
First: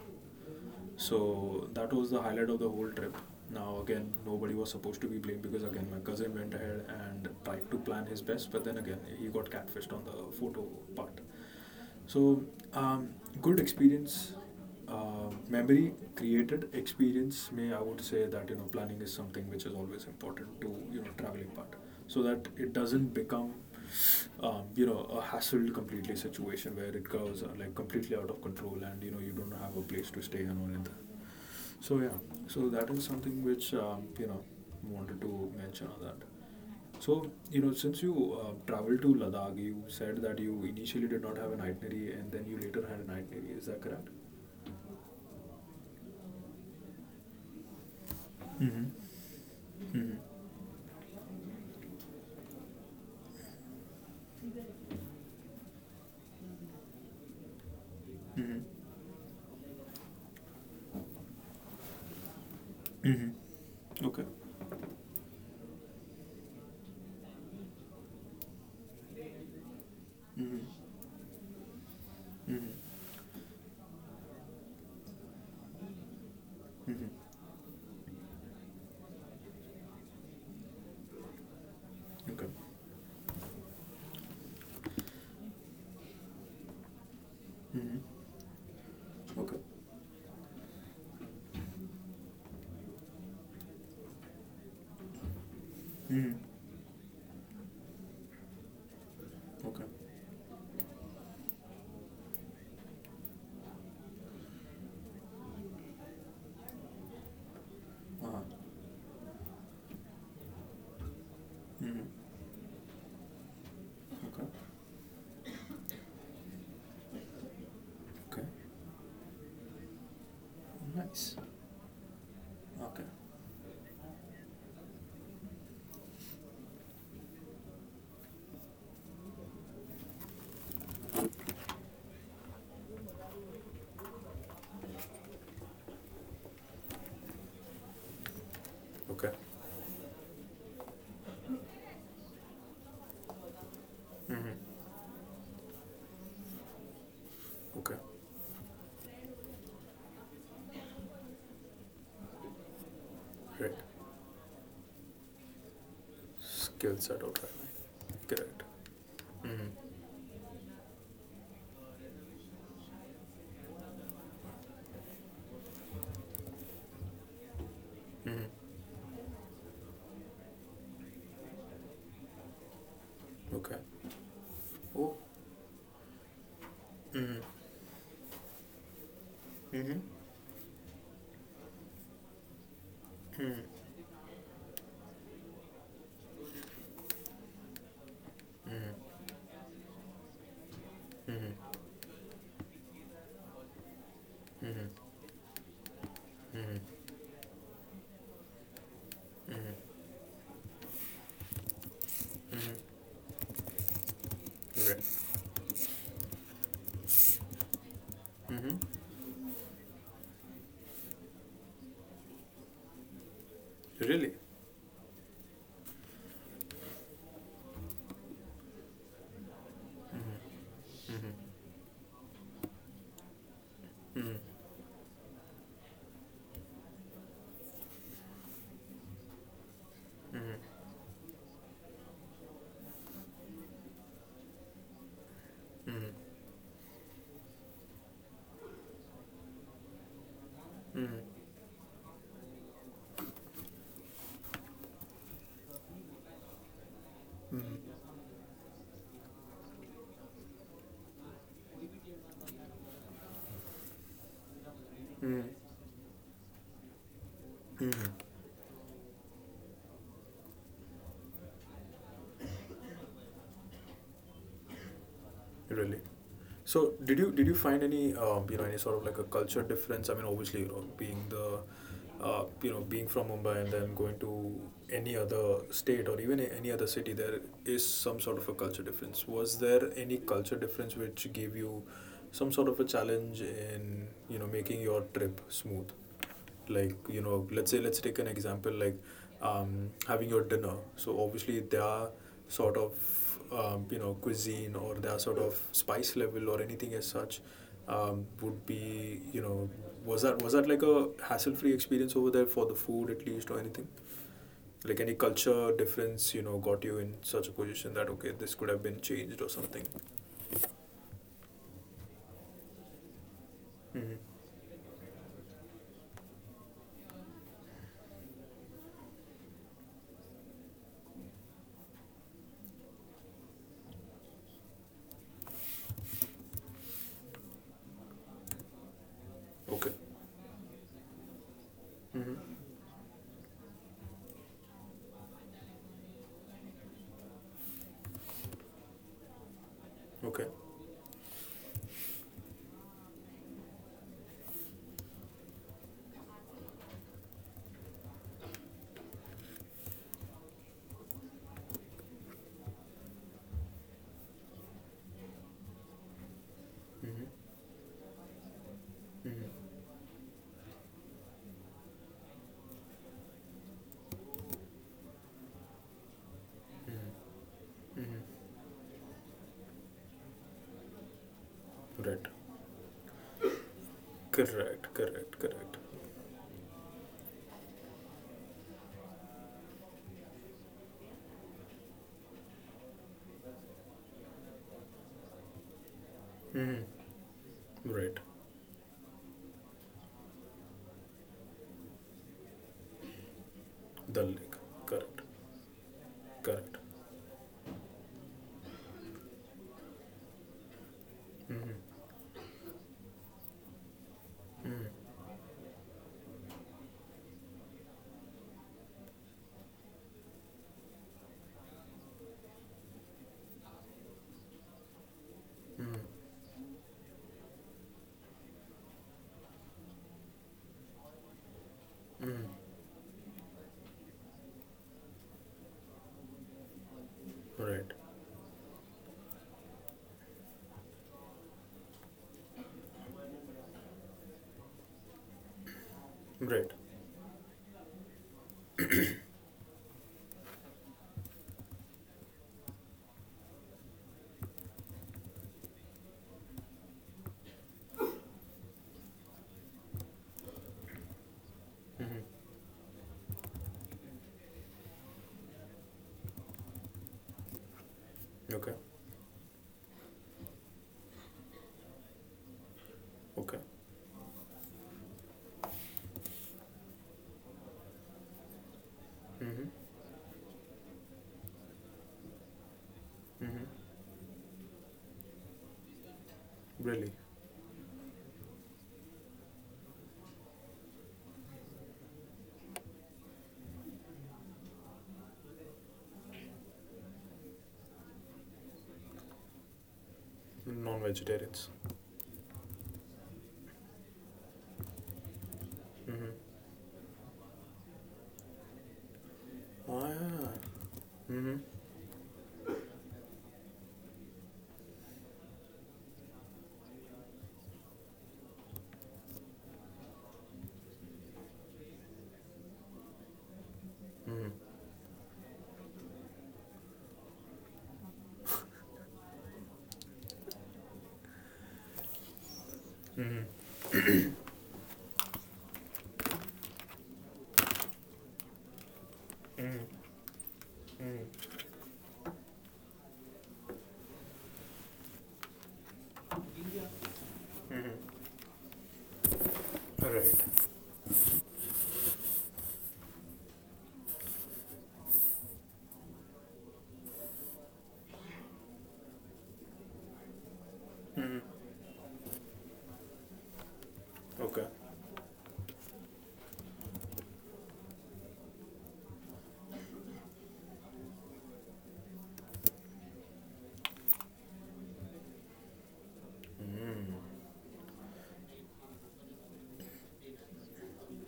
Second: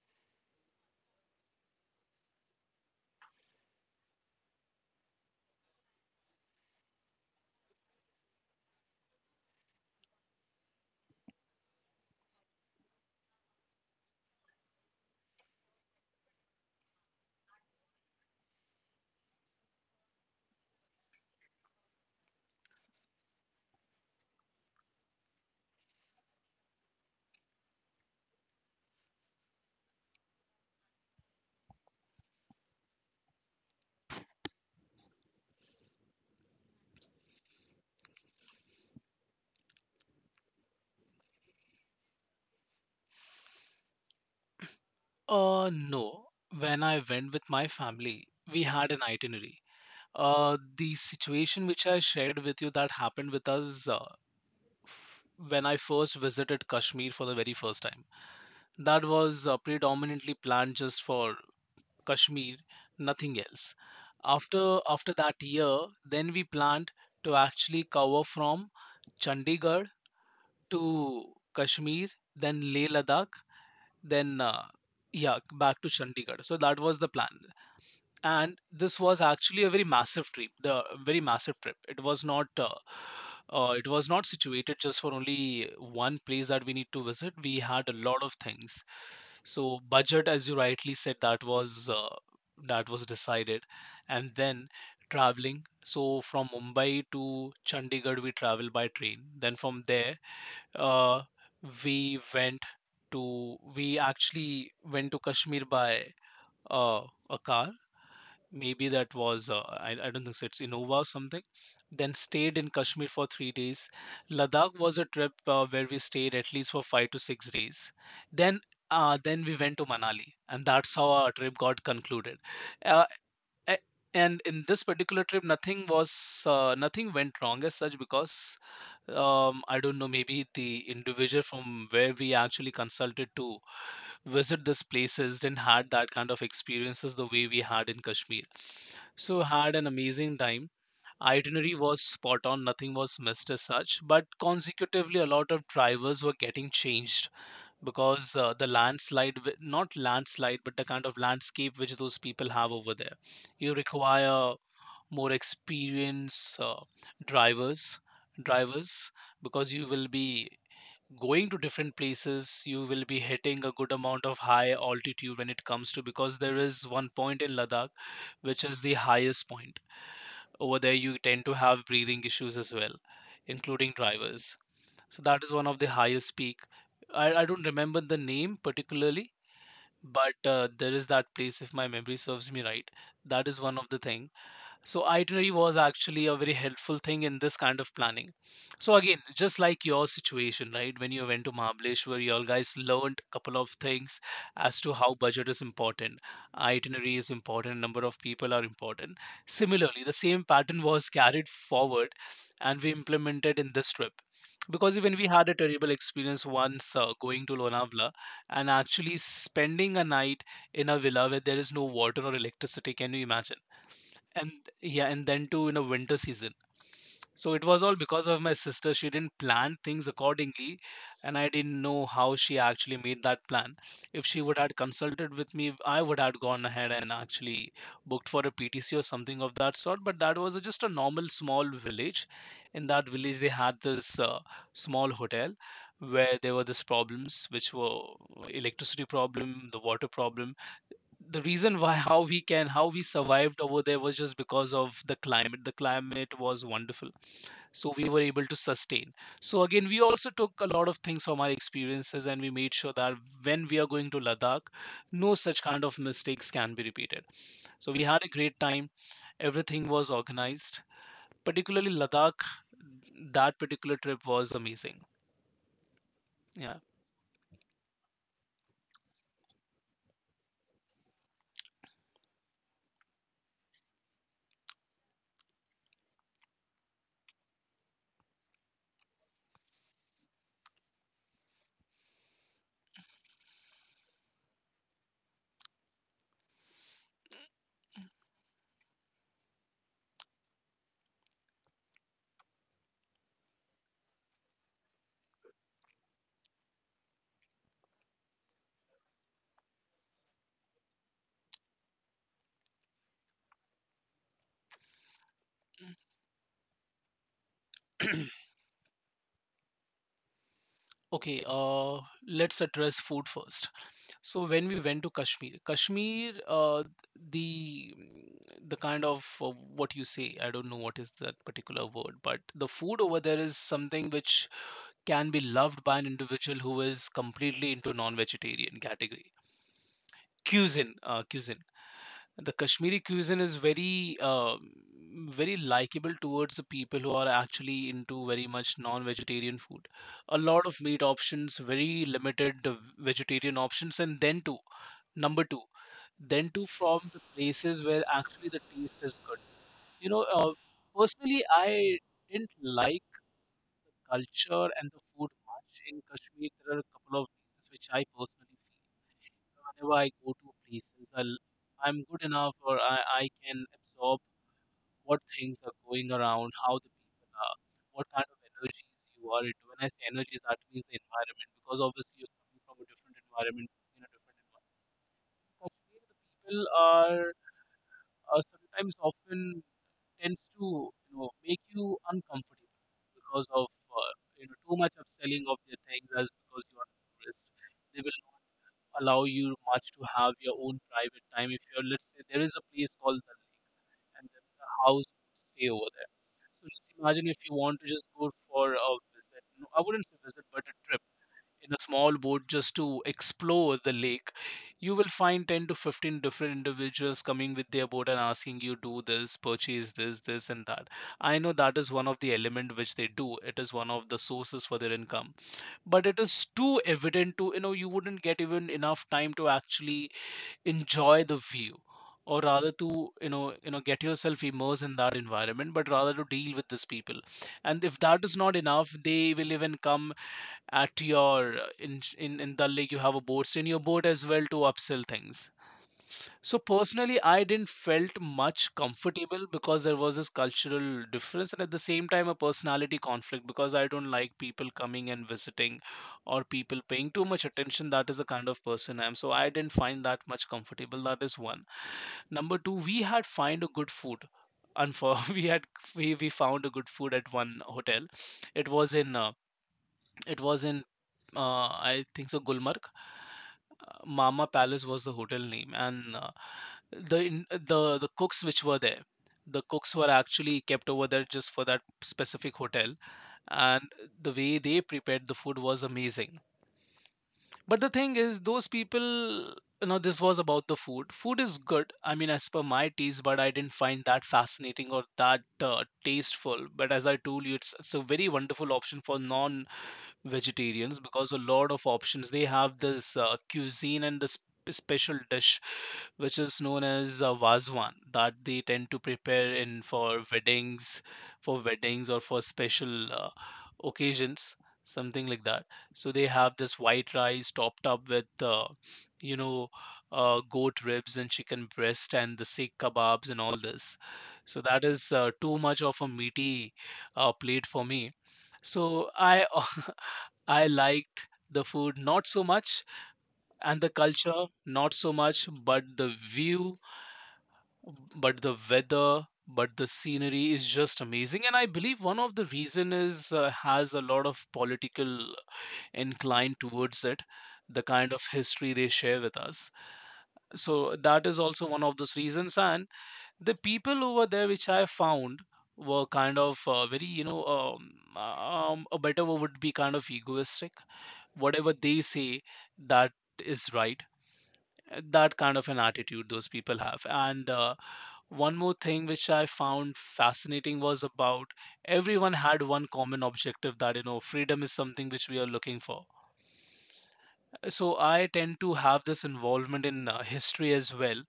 [SPEAKER 1] So that was the highlight of the whole trip. Now again, nobody was supposed to be blamed, because again, my cousin went ahead and tried to plan his best, but then again, he got catfished on the photo part. So, um, good experience, memory created experience. May I would say that you know planning is something which is always important to you know traveling part, so that it doesn't become, you know, a hassled completely situation where it goes, like completely out of control, and you know you don't have a place to stay and all that. So yeah, so that is something which, you know, wanted to mention on that. So you know, since you traveled to Ladakh, you said that you initially did not have an itinerary, and then you later had an itinerary. Is that correct?
[SPEAKER 2] No. When I went with my family, we
[SPEAKER 1] Mm-hmm.
[SPEAKER 2] had an itinerary.
[SPEAKER 1] Mm-hmm.
[SPEAKER 2] The situation which I shared with you that happened with us f- when I first visited Kashmir for the very first time.
[SPEAKER 1] Mm-hmm.
[SPEAKER 2] That was predominantly planned just for Kashmir, nothing else.
[SPEAKER 1] Mm-hmm. Okay.
[SPEAKER 2] After that year, then we planned to actually cover from Chandigarh
[SPEAKER 1] Mm-hmm.
[SPEAKER 2] to Kashmir,
[SPEAKER 1] Mm-hmm.
[SPEAKER 2] then Leh Ladakh, then yeah, back to Chandigarh. So that was the
[SPEAKER 1] Mm-hmm.
[SPEAKER 2] plan, and this was actually a very massive trip, the very massive trip. It was
[SPEAKER 1] Okay.
[SPEAKER 2] not it was not situated just for only one place that we need to visit, we had a
[SPEAKER 1] Mm-hmm.
[SPEAKER 2] lot of things.
[SPEAKER 1] Okay.
[SPEAKER 2] So budget, as you rightly said, that was decided, and then traveling. So
[SPEAKER 1] Mm-hmm.
[SPEAKER 2] from Mumbai to Chandigarh we traveled by train, then from
[SPEAKER 1] Okay.
[SPEAKER 2] there uh, we went we actually went to Kashmir by uh, a car.
[SPEAKER 1] Uh-huh.
[SPEAKER 2] Maybe that was I don't think so it's Innova or something.
[SPEAKER 1] Mm-hmm.
[SPEAKER 2] Then stayed in Kashmir for 3 days.
[SPEAKER 1] Okay.
[SPEAKER 2] Ladakh was a trip where we stayed at least for 5 to 6 days.
[SPEAKER 1] Okay.
[SPEAKER 2] Then then we went to Manali and that's how our
[SPEAKER 1] Nice.
[SPEAKER 2] trip got concluded. uh,
[SPEAKER 1] Okay.
[SPEAKER 2] a- and in this particular trip nothing was nothing went wrong as such because I don't know, maybe the individual from where we actually consulted to visit these places didn't had that kind of experiences the way we had in Kashmir.
[SPEAKER 1] Okay.
[SPEAKER 2] So had an amazing time. Itinerary was spot on, nothing was missed as such. But
[SPEAKER 1] Mm-hmm.
[SPEAKER 2] consecutively, a lot of drivers were getting changed
[SPEAKER 1] Okay.
[SPEAKER 2] because the landslide, not landslide, but the kind of landscape which those people have over there. You
[SPEAKER 1] Right.
[SPEAKER 2] require more experienced
[SPEAKER 1] Skill set out right
[SPEAKER 2] drivers,
[SPEAKER 1] now. Correct.
[SPEAKER 2] drivers, because
[SPEAKER 1] Mm-hmm.
[SPEAKER 2] you will be going to different places, you will be hitting a good amount of high altitude when it comes to, because there is one point in Ladakh
[SPEAKER 1] Mm-hmm.
[SPEAKER 2] which is the highest point over there, you tend to have breathing issues as well,
[SPEAKER 1] Okay.
[SPEAKER 2] including drivers.
[SPEAKER 1] Oh.
[SPEAKER 2] So that is one of the highest peak. I don't
[SPEAKER 1] Mm-hmm.
[SPEAKER 2] remember the name particularly,
[SPEAKER 1] Mm-hmm.
[SPEAKER 2] but there is that place if my memory serves me right. That is one of the thing. So itinerary was actually a very helpful thing in this kind of planning. So again, just like your situation, right? When you went to
[SPEAKER 1] Mm-hmm.
[SPEAKER 2] Mahabaleshwar, you all guys learned a couple of things as to how budget is important, itinerary
[SPEAKER 1] Mm-hmm.
[SPEAKER 2] is important, number of people are important. Similarly, the same pattern was carried forward
[SPEAKER 1] Mm-hmm.
[SPEAKER 2] and we implemented in this trip. Because
[SPEAKER 1] Okay.
[SPEAKER 2] even we had a terrible experience once going to Lonavala and
[SPEAKER 1] Mm-hmm.
[SPEAKER 2] actually spending a night in a villa where there is no water or electricity. Can you imagine?
[SPEAKER 1] Really?
[SPEAKER 2] And yeah, and then to, you know, winter season. So it was all because of my sister, she didn't plan things accordingly, and I
[SPEAKER 1] Mm-hmm.
[SPEAKER 2] didn't know how she actually made that plan. If she
[SPEAKER 1] Mm-hmm.
[SPEAKER 2] would have consulted with me, I would have gone ahead and actually booked for a PTC or something of that sort. But that was just a normal small village. In that village they had this small hotel where there were these problems which were electricity problem, the water problem.
[SPEAKER 1] Mm-hmm.
[SPEAKER 2] The reason why [LAUGHS] how we can, how we survived over there was just because of the climate, the climate was wonderful. So we were able to sustain. So again, we also took a lot of things from our experiences and we made sure that when we are going to Ladakh, no such kind of mistakes can be repeated. So we
[SPEAKER 1] Mm-hmm.
[SPEAKER 2] had a great time, everything was organized, particularly Ladakh. That particular trip was amazing.
[SPEAKER 1] Really.
[SPEAKER 2] Yeah.
[SPEAKER 1] So did you find any, you know, any sort of like a culture difference? I mean, obviously, you know, being the, you know, being from Mumbai and then going to any other state or even any other city, there is some sort of a culture difference. Was there any culture difference which gave you some sort of a challenge in you know making your trip smooth? Like you know, let's say let's take an example like, having your dinner, so obviously their sort of, you know, cuisine or their sort of spice level or anything as such, would be, you know, was that like a hassle free experience over there for the food at least, or anything like any culture difference you know got you in such a position that okay,
[SPEAKER 2] [CLEARS THROAT]
[SPEAKER 1] this could have been changed or something.
[SPEAKER 2] Okay, uh, let's address food first.
[SPEAKER 1] Mm-hmm.
[SPEAKER 2] So when we went to Kashmir, Kashmir, the the kind of what you say, I don't know what is that particular word, but the food over there is something which can be loved by an individual who is completely into non-vegetarian category.
[SPEAKER 1] Okay.
[SPEAKER 2] Cuisine, cuisine.
[SPEAKER 1] Mm-hmm.
[SPEAKER 2] The Kashmiri cuisine is very very likable towards the people who are actually into very much non-vegetarian food. A
[SPEAKER 1] Okay.
[SPEAKER 2] lot of meat options, very limited vegetarian options, and then too. Number two, then to from the places where actually the taste is good. You know, personally, I didn't like the culture and the food much in Kashmir. There are a couple of
[SPEAKER 1] Mm-hmm.
[SPEAKER 2] places which I personally feel whenever I go to places, I'm good enough or I can absorb what things are going around, how the people are, what
[SPEAKER 1] Mm-hmm.
[SPEAKER 2] kind of energies you are into. When I say energies, that means the environment, because obviously
[SPEAKER 1] Right.
[SPEAKER 2] you're coming from a different environment, in a different environment.
[SPEAKER 1] Correct, correct, correct.
[SPEAKER 2] Kashmir, the people are sometimes often tends to, you know, make you uncomfortable because of you know, too much upselling of their things as because you
[SPEAKER 1] Mm,
[SPEAKER 2] are a tourist. They will
[SPEAKER 1] right.
[SPEAKER 2] not allow you much to have your own private time. If you're, let's say there is a place called the lake
[SPEAKER 1] The
[SPEAKER 2] and there is
[SPEAKER 1] lake.
[SPEAKER 2] a house
[SPEAKER 1] Correct.
[SPEAKER 2] you stay over there, so
[SPEAKER 1] Correct.
[SPEAKER 2] just imagine if you want to just go for a visit, no, I wouldn't say visit but a trip in a small boat just to explore the lake, you will find 10 to 15 different individuals coming with their boat and asking you, do this, purchase this, this, and that. I know that is one of the element which they do. It is one of the sources for their income. But it is too evident to, you know, you wouldn't get even enough time to actually enjoy the view, or rather to, you know, you know, get yourself immersed in that environment, but rather to deal with these people. And
[SPEAKER 1] Right.
[SPEAKER 2] if that is not enough, they will even come at your in Dal Lake, you have a boat, so in your boat as well to upsell things. So
[SPEAKER 1] Right.
[SPEAKER 2] personally, I didn't felt much comfortable because there was this cultural difference and at the same time a personality conflict, because I don't like people coming and visiting or people paying too much attention. That is the kind of person I am. So I didn't find that much comfortable. That is one.
[SPEAKER 1] Mm-hmm.
[SPEAKER 2] Number two, we had find a good food. And for [LAUGHS] we had, we found a good food at one hotel. It
[SPEAKER 1] Okay.
[SPEAKER 2] was in it was in, I think so, Gulmarg.
[SPEAKER 1] Okay.
[SPEAKER 2] Mama Palace was the hotel name, and the cooks which were there, the
[SPEAKER 1] Mm-hmm.
[SPEAKER 2] cooks were actually kept over there just for that specific hotel,
[SPEAKER 1] Mm-hmm.
[SPEAKER 2] and the way they prepared the food was amazing.
[SPEAKER 1] Really?
[SPEAKER 2] But the thing is, those people, you know, this was about the food. Food is good, I mean, as per my taste, but I didn't find that fascinating or that tasteful. But as I told you, it's a very wonderful option for non vegetarians because a lot
[SPEAKER 1] Non-vegetarians.
[SPEAKER 2] of options they have this cuisine and this special dish
[SPEAKER 1] Mm-hmm.
[SPEAKER 2] which is known as vazwan that they tend to prepare in
[SPEAKER 1] Oh,
[SPEAKER 2] for
[SPEAKER 1] yeah.
[SPEAKER 2] weddings
[SPEAKER 1] Mm-hmm.
[SPEAKER 2] or for special occasions something like that. So they have this white rice topped up with you know goat ribs and chicken breast and the sikh kebabs and all this. So that is too much of a meaty plate for me. So I [LAUGHS] I liked the food not so much, and the culture not so much, but the view, but the weather, but the
[SPEAKER 1] Mm-hmm.
[SPEAKER 2] scenery is just amazing. And
[SPEAKER 1] Mm-hmm.
[SPEAKER 2] I believe one of the reason is has a lot of political incline towards it, the kind of
[SPEAKER 1] Mm-hmm.
[SPEAKER 2] history they share with us.
[SPEAKER 1] Right.
[SPEAKER 2] So that is also one of those reasons. And the people over there, which I found were kind of very a better word would be kind of egoistic.
[SPEAKER 1] Mm-hmm.
[SPEAKER 2] Whatever they say that is right.
[SPEAKER 1] Okay.
[SPEAKER 2] That kind of an attitude those people have. And one more thing which I found fascinating was about everyone had one common objective, that you know freedom is something which we are looking for.
[SPEAKER 1] Mm-hmm.
[SPEAKER 2] So I tend to have this involvement in history as well.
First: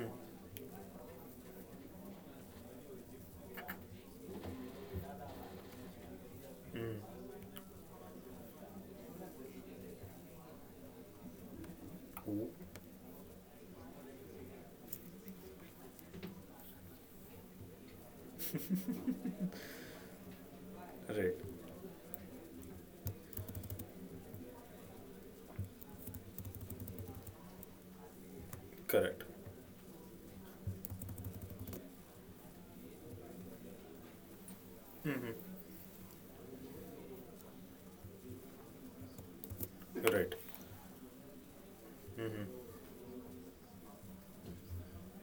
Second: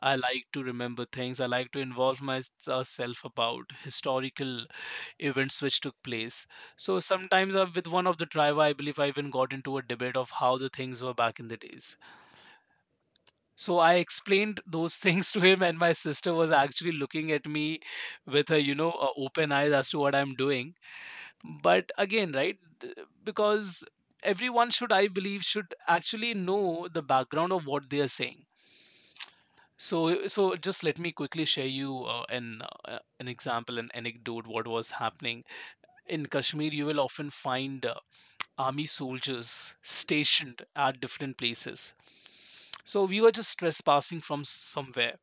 [SPEAKER 2] I like to remember things, I like to involve myself about historical events which took place. So sometimes with one of the tribe I believe I even got into a debate of how the things were back in the days.
[SPEAKER 1] Ooh.
[SPEAKER 2] So I explained those [LAUGHS] things to him, and my sister was actually looking at me with a you know a open eyes as to what I'm doing.
[SPEAKER 1] Right.
[SPEAKER 2] But again, right, because everyone should I believe should actually know the background of what they are saying.
[SPEAKER 1] Correct.
[SPEAKER 2] So just let me quickly share you an example, an anecdote. What was happening in Kashmir? You will often find army soldiers
[SPEAKER 1] Right.
[SPEAKER 2] stationed at different places.
[SPEAKER 1] Mm-hmm.
[SPEAKER 2] So we were just trespassing from somewhere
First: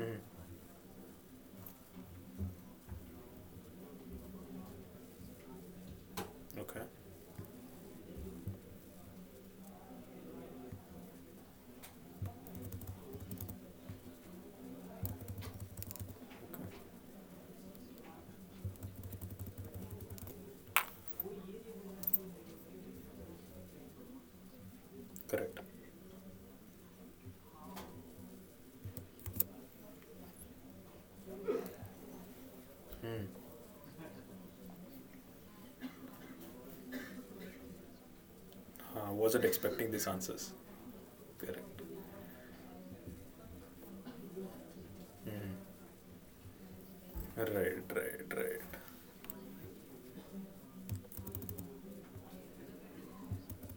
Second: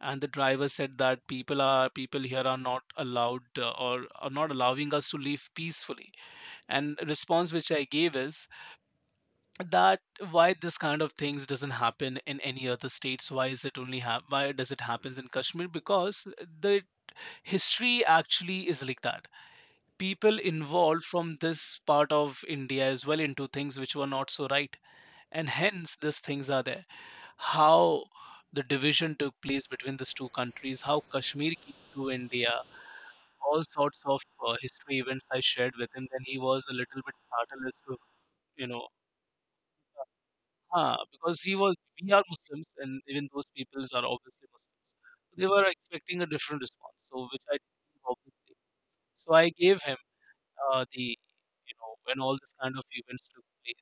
[SPEAKER 2] and the driver said that people here are not allowed or are not allowing us to leave peacefully.
[SPEAKER 1] Okay.
[SPEAKER 2] And response which I gave is that why this kind of things doesn't happen in any other states, why is it only hap why does it happens in Kashmir? Because the
[SPEAKER 1] Okay.
[SPEAKER 2] history actually is like that, people involved from this part of India as well into things which were not so right, and
[SPEAKER 1] Correct.
[SPEAKER 2] hence these things are there. How the division took place between these two countries, how Kashmir came to India,
[SPEAKER 1] Mm.
[SPEAKER 2] all sorts of history events I shared with him. Then he was a little bit startled as to, you know,
[SPEAKER 1] I wasn't expecting these answers.
[SPEAKER 2] ah, because he
[SPEAKER 1] Correct.
[SPEAKER 2] was, we are Muslims and even those peoples are obviously Muslims. So they
[SPEAKER 1] Mm.
[SPEAKER 2] were expecting a different response, so which I didn't
[SPEAKER 1] Right,
[SPEAKER 2] give,
[SPEAKER 1] right,
[SPEAKER 2] obviously.
[SPEAKER 1] right.
[SPEAKER 2] So I gave him the, you know, when all this kind of events took place,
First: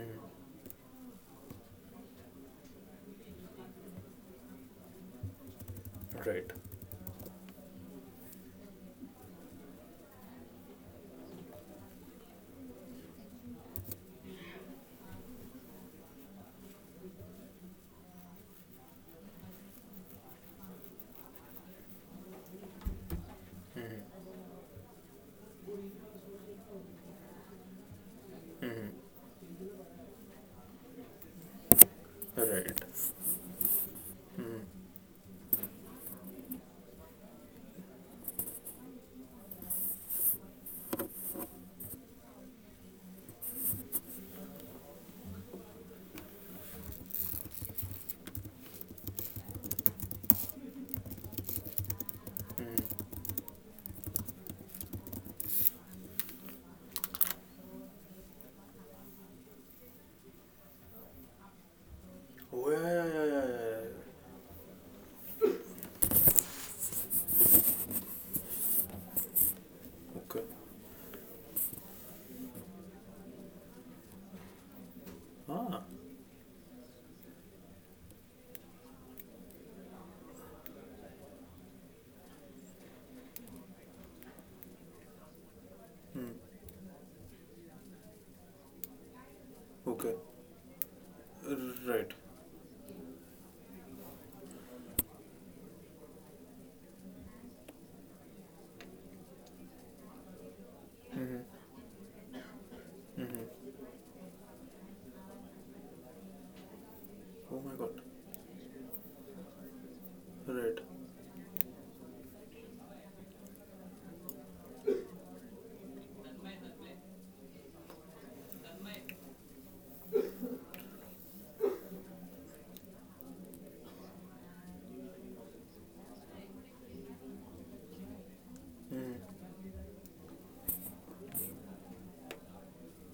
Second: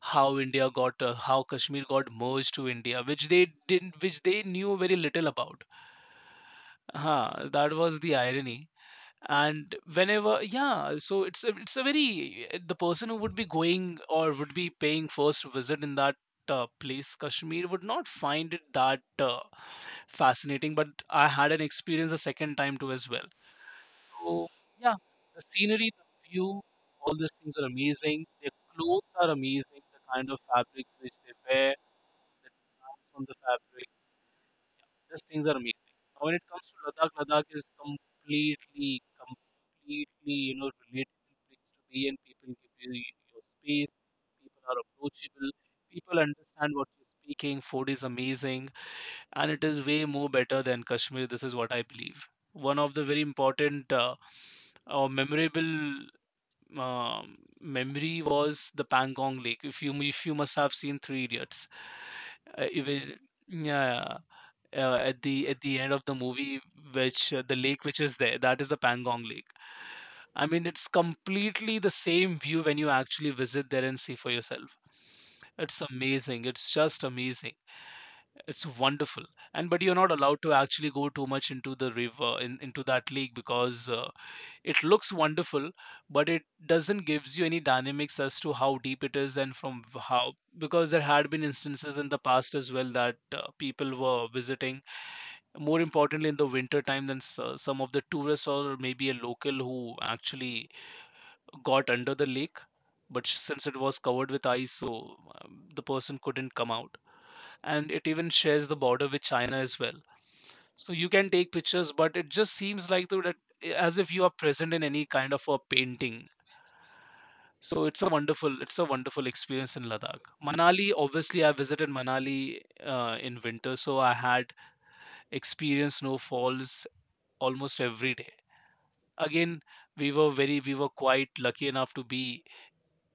[SPEAKER 2] how India got how Kashmir got merged to India, which they didn't, which they knew very little about.
[SPEAKER 1] Right.
[SPEAKER 2] Huh, that was the irony. And whenever, yeah, so it's a very the person who would be going or would be paying first visit in that place, Kashmir, would not find it that fascinating. But I had an experience the second time too as well.
[SPEAKER 1] Mm,
[SPEAKER 2] So yeah, the scenery, the view, all these things are amazing. Their clothes are amazing. The kind of fabrics which they wear, the
[SPEAKER 1] right.
[SPEAKER 2] designs on the fabrics.
[SPEAKER 1] Mm,
[SPEAKER 2] These things are amazing. Now, when it comes to Ladakh, Ladakh is completely, completely, you know, relatable place to be, and people give you your space. People are approachable. People understand what you're speaking. Food is amazing, and it is way more better than Kashmir. This is what I believe. One of
[SPEAKER 1] mm.
[SPEAKER 2] the very important or memorable um memory was the Pangong Lake. If you must have seen Three Idiots,
[SPEAKER 1] Oh, yeah, yeah,
[SPEAKER 2] even
[SPEAKER 1] yeah, yeah, yeah, yeah.
[SPEAKER 2] yeah. Yeah, at the end of the movie which the lake which is there, that is the Pangong Lake.
[SPEAKER 1] Okay.
[SPEAKER 2] I mean, it's completely the same view when you actually visit there and see for yourself. It's
[SPEAKER 1] Ah,
[SPEAKER 2] amazing, it's just amazing, it's wonderful. And but you're not allowed to actually go too much into the into that lake, because it looks wonderful but it doesn't gives you any dynamics as to how deep it is and from
[SPEAKER 1] okay.
[SPEAKER 2] how, because there had been instances in
[SPEAKER 1] Right.
[SPEAKER 2] the past as well that people were visiting, more importantly in the winter time, than some of the tourists or maybe a local who actually
[SPEAKER 1] Mm-hmm.
[SPEAKER 2] got under the lake, but since it
[SPEAKER 1] Mm-hmm.
[SPEAKER 2] was covered with ice, so the person couldn't come out.
[SPEAKER 1] Oh my
[SPEAKER 2] And
[SPEAKER 1] God.
[SPEAKER 2] it even shares the border with China as well.
[SPEAKER 1] Right.
[SPEAKER 2] So you can take pictures, but it just seems like though that as if you are present in any kind of a painting. So it's a wonderful experience in Ladakh. Manali, obviously I visited Manali in winter, so I had experienced snowfalls almost every day.
[SPEAKER 1] Mm,
[SPEAKER 2] Again, we were quite lucky enough to be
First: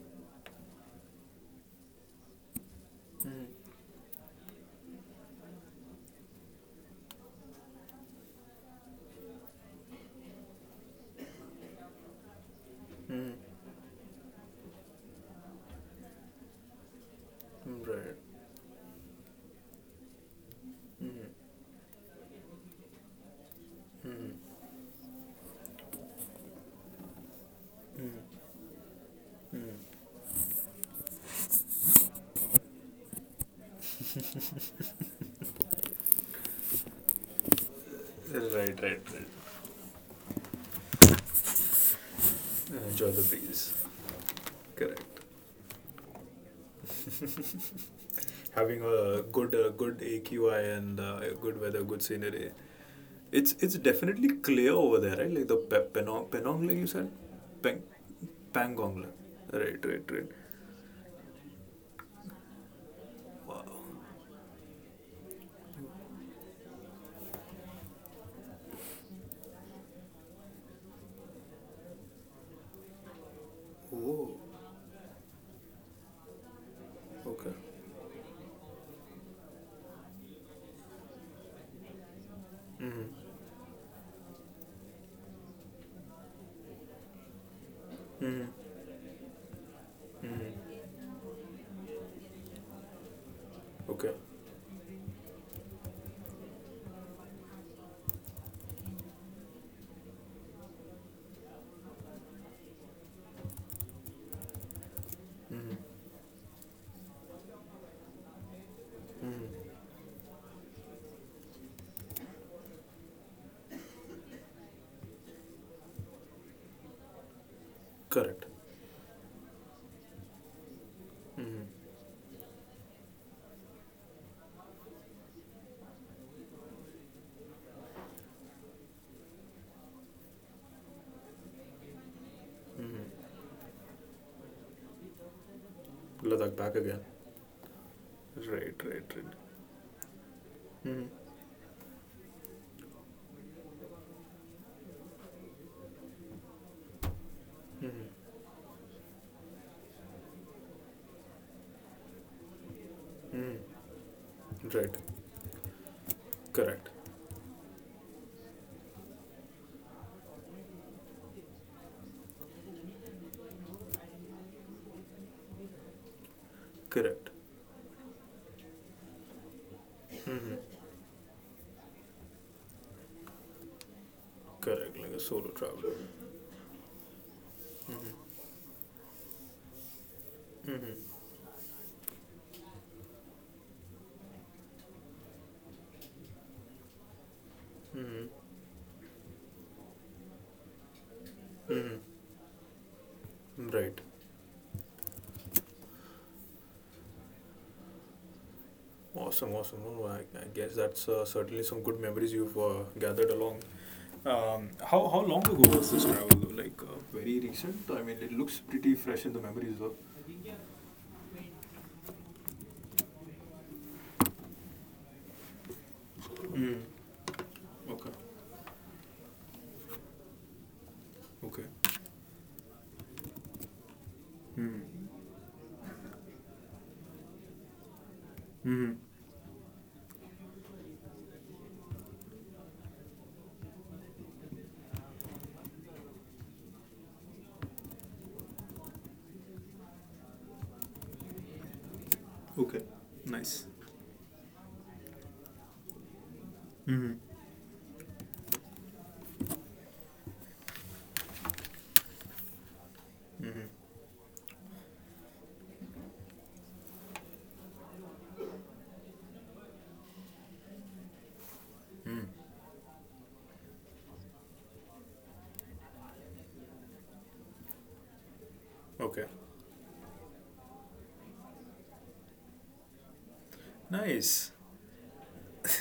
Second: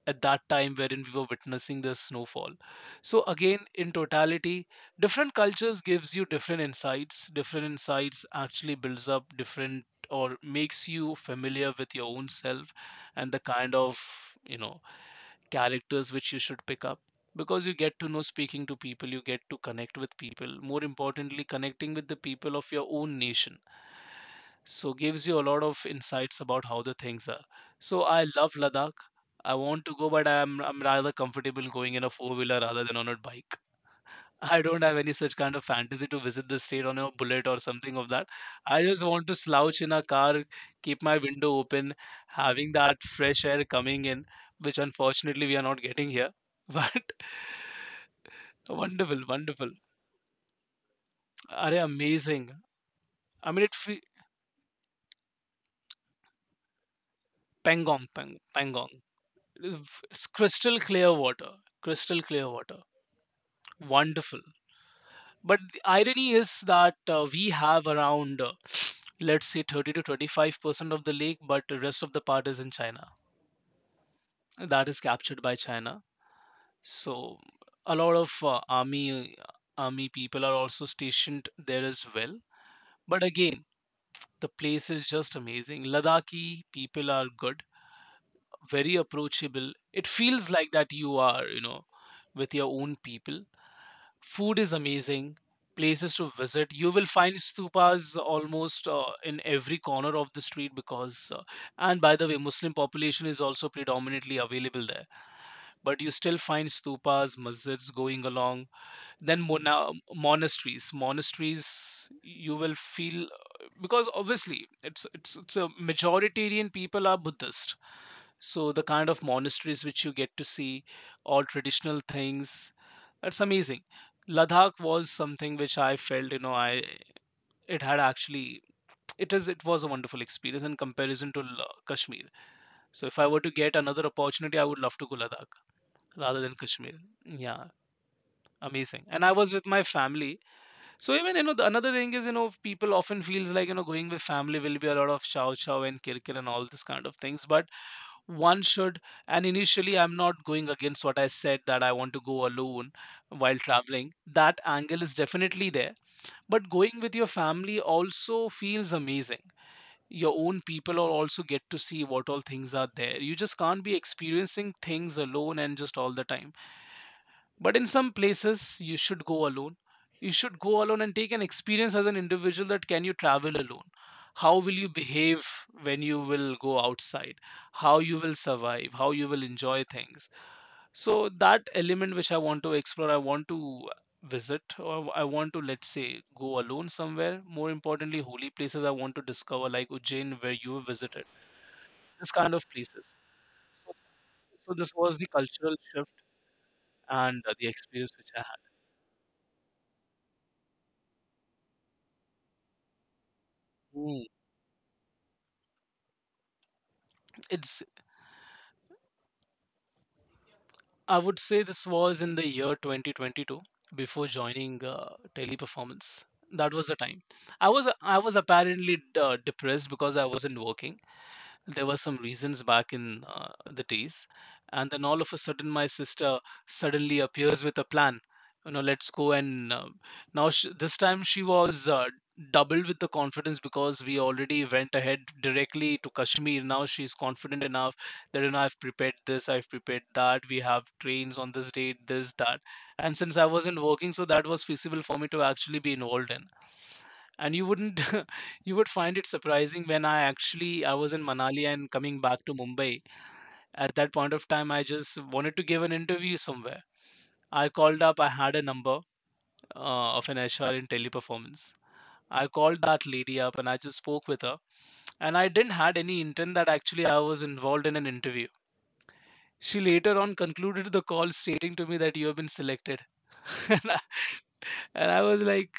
[SPEAKER 2] at that time wherein we were witnessing the snowfall. So again,
[SPEAKER 1] mm,
[SPEAKER 2] in totality, different cultures gives you different insights, different insights actually builds up different, or makes you familiar with your own self, and
[SPEAKER 1] mm,
[SPEAKER 2] the kind of, you know, characters which you should pick up, because you
[SPEAKER 1] mm,
[SPEAKER 2] get to
[SPEAKER 1] right.
[SPEAKER 2] know speaking to people, you get to connect with people, more
[SPEAKER 1] Mm,
[SPEAKER 2] importantly connecting with the people of your own nation.
[SPEAKER 1] mm,
[SPEAKER 2] So gives you a lot of insights about how the things are. So I
[SPEAKER 1] mm,
[SPEAKER 2] love Ladakh. I want to
[SPEAKER 1] mm.
[SPEAKER 2] go, but I'm rather comfortable going in a four wheeler rather than on a bike. I don't have any such kind of fantasy to visit the state on a bullet or something of that.
[SPEAKER 1] Right,
[SPEAKER 2] I
[SPEAKER 1] right,
[SPEAKER 2] just want to slouch in a car, keep my window open, having
[SPEAKER 1] right.
[SPEAKER 2] that
[SPEAKER 1] Enjoy the
[SPEAKER 2] fresh air
[SPEAKER 1] breeze.
[SPEAKER 2] coming in, which
[SPEAKER 1] Correct.
[SPEAKER 2] unfortunately we are not getting here. [LAUGHS] But
[SPEAKER 1] Having a
[SPEAKER 2] wonderful,
[SPEAKER 1] good,
[SPEAKER 2] wonderful.
[SPEAKER 1] good AQI and, good
[SPEAKER 2] Are
[SPEAKER 1] weather, good scenery.
[SPEAKER 2] amazing? I mean,
[SPEAKER 1] It's definitely clear over there, right? Like the Penong, Penong Lake, you said? Peng,
[SPEAKER 2] Pangong,
[SPEAKER 1] Pangong
[SPEAKER 2] Pangong.
[SPEAKER 1] Lake. Right, right, right.
[SPEAKER 2] It's crystal clear water, crystal clear water. Wonderful. But the irony is that we have around [SNIFFS] let's say 30 to 25% of the lake, but the rest of the part is in China,
[SPEAKER 1] Oh,
[SPEAKER 2] that is captured by China. So
[SPEAKER 1] okay.
[SPEAKER 2] a lot of army people are also stationed there as well.
[SPEAKER 1] Mm-hmm.
[SPEAKER 2] But again, the place is just amazing. Ladakhi people are good,
[SPEAKER 1] Mm-hmm.
[SPEAKER 2] very approachable. It feels like
[SPEAKER 1] Mm-hmm.
[SPEAKER 2] that you are, you know, with your own people.
[SPEAKER 1] Okay.
[SPEAKER 2] Food is amazing. Places to visit. You will find stupas almost in every corner of the street, because, and by the way, Muslim population is also predominantly available there.
[SPEAKER 1] Mm-hmm.
[SPEAKER 2] But you still find stupas, masjids going along. Then
[SPEAKER 1] Mm-hmm.
[SPEAKER 2] monasteries. Monasteries, you will feel because obviously it's a majoritarian, people are Buddhist.
[SPEAKER 1] Correct.
[SPEAKER 2] So the kind of monasteries which you get to see, all
[SPEAKER 1] Mm-hmm.
[SPEAKER 2] traditional things, that's amazing. Ladakh was something which I felt, you know, I it had actually, it was a wonderful experience in comparison to Kashmir. So if I were
[SPEAKER 1] Mm-hmm.
[SPEAKER 2] to get another opportunity, I would love to go Ladakh rather than
[SPEAKER 1] Ladakh back
[SPEAKER 2] Kashmir.
[SPEAKER 1] again.
[SPEAKER 2] Yeah,
[SPEAKER 1] Right, right,
[SPEAKER 2] amazing. And I
[SPEAKER 1] right.
[SPEAKER 2] was with my family.
[SPEAKER 1] Mm-hmm.
[SPEAKER 2] So even you know the, another thing is you know people often feels like you know going with family will be a lot of chow chow and kirkir and all this kind of things, but
[SPEAKER 1] Mm-hmm.
[SPEAKER 2] one should, and initially I'm not going against what I said that I want to go alone, while
[SPEAKER 1] Mm-hmm.
[SPEAKER 2] traveling that
[SPEAKER 1] Right.
[SPEAKER 2] angle is definitely there, but
[SPEAKER 1] Correct.
[SPEAKER 2] going with your family also feels amazing. Your own people are also get to see what all things are there, you just can't be experiencing things alone and just all the time.
[SPEAKER 1] Correct.
[SPEAKER 2] But in some places, you should go alone. You should
[SPEAKER 1] Mm-hmm.
[SPEAKER 2] go alone and take an experience as an individual, that can you travel alone? How will you
[SPEAKER 1] Correct. Like a
[SPEAKER 2] behave
[SPEAKER 1] solo traveler.
[SPEAKER 2] when you will go outside? How you will
[SPEAKER 1] Mm-hmm.
[SPEAKER 2] survive? How you will enjoy things?
[SPEAKER 1] Mm-hmm.
[SPEAKER 2] So that element which I want to explore, I want to visit, or I want to let's say go alone somewhere. More importantly,
[SPEAKER 1] Mm-hmm.
[SPEAKER 2] holy places I want to discover, like Ujjain where you visited.
[SPEAKER 1] Mm-hmm.
[SPEAKER 2] This kind of places. So,
[SPEAKER 1] Right.
[SPEAKER 2] so this was the cultural shift and the experience which I
[SPEAKER 1] Awesome, awesome. No, I guess that's certainly some good memories you've gathered along.
[SPEAKER 2] had. Mm.
[SPEAKER 1] How long ago was this travel, though? Like very
[SPEAKER 2] It's
[SPEAKER 1] recent? I mean, it looks pretty fresh in the memories though.
[SPEAKER 2] I would say this was in the year 2022 before joining Teleperformance. That
[SPEAKER 1] Mm.
[SPEAKER 2] was the time. I was
[SPEAKER 1] Okay,
[SPEAKER 2] I was apparently depressed because I wasn't working.
[SPEAKER 1] okay.
[SPEAKER 2] There were some reasons back in the days, and then
[SPEAKER 1] Mm.
[SPEAKER 2] all of a sudden my sister suddenly appears with a plan. You know,
[SPEAKER 1] Hmm.
[SPEAKER 2] let's go, and now sh this time she was doubled with the confidence, because we already went ahead directly to Kashmir. Now she's confident enough that, you know, I've prepared this, I've prepared that, we have trains on this date, this, that.
[SPEAKER 1] Okay,
[SPEAKER 2] And since I
[SPEAKER 1] nice.
[SPEAKER 2] wasn't working, so that was feasible for me to actually be involved in.
[SPEAKER 1] Hmm.
[SPEAKER 2] And you wouldn't [LAUGHS] you would find it surprising when I was in Manali and coming back to Mumbai.
[SPEAKER 1] Hmm.
[SPEAKER 2] At that point of time, I just wanted to give an interview somewhere. I called up, I had a number of an HR in Teleperformance. I called that lady up and I just spoke with her, and I didn't had any intent that actually I was involved in an interview.
[SPEAKER 1] Okay,
[SPEAKER 2] She later on concluded the call stating to me that you have been selected. [LAUGHS]
[SPEAKER 1] nice.
[SPEAKER 2] And I was like,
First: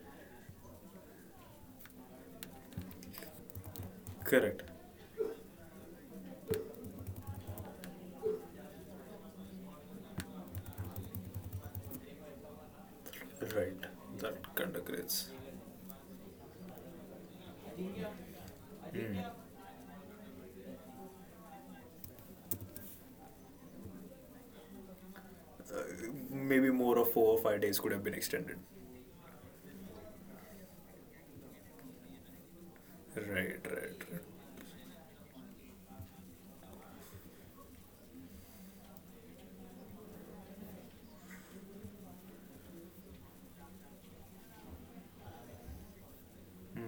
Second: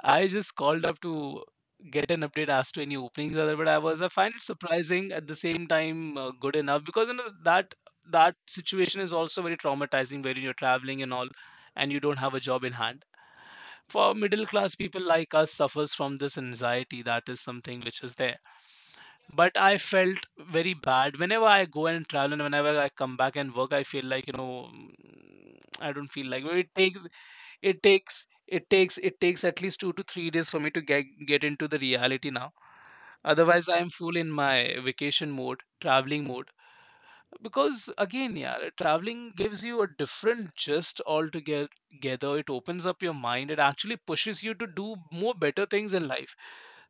[SPEAKER 2] I just called up to get an update as to any openings other, but I was, I find it
[SPEAKER 1] Correct.
[SPEAKER 2] surprising at the same time good enough, because you know that that situation is also very traumatizing, where you're traveling and all and you don't have a job in hand.
[SPEAKER 1] Right.
[SPEAKER 2] For middle
[SPEAKER 1] That
[SPEAKER 2] class
[SPEAKER 1] kind of
[SPEAKER 2] people
[SPEAKER 1] creates.
[SPEAKER 2] like us, suffers from this anxiety, that is something which is there.
[SPEAKER 1] Mm.
[SPEAKER 2] But I felt very bad whenever I go and travel and whenever I come back and work. I feel like, you know, I don't feel like well,
[SPEAKER 1] Maybe
[SPEAKER 2] it
[SPEAKER 1] more
[SPEAKER 2] takes
[SPEAKER 1] of 4 or 5 days
[SPEAKER 2] it
[SPEAKER 1] could have been
[SPEAKER 2] takes
[SPEAKER 1] extended.
[SPEAKER 2] it takes it takes at least 2 to 3 days for me to get into the reality now.
[SPEAKER 1] Right,
[SPEAKER 2] Otherwise I am
[SPEAKER 1] right,
[SPEAKER 2] full
[SPEAKER 1] right.
[SPEAKER 2] in my vacation mode, traveling mode. Because again, yeah, traveling gives you a different gist altogether. It opens up your mind, it actually pushes you to do more better things in life,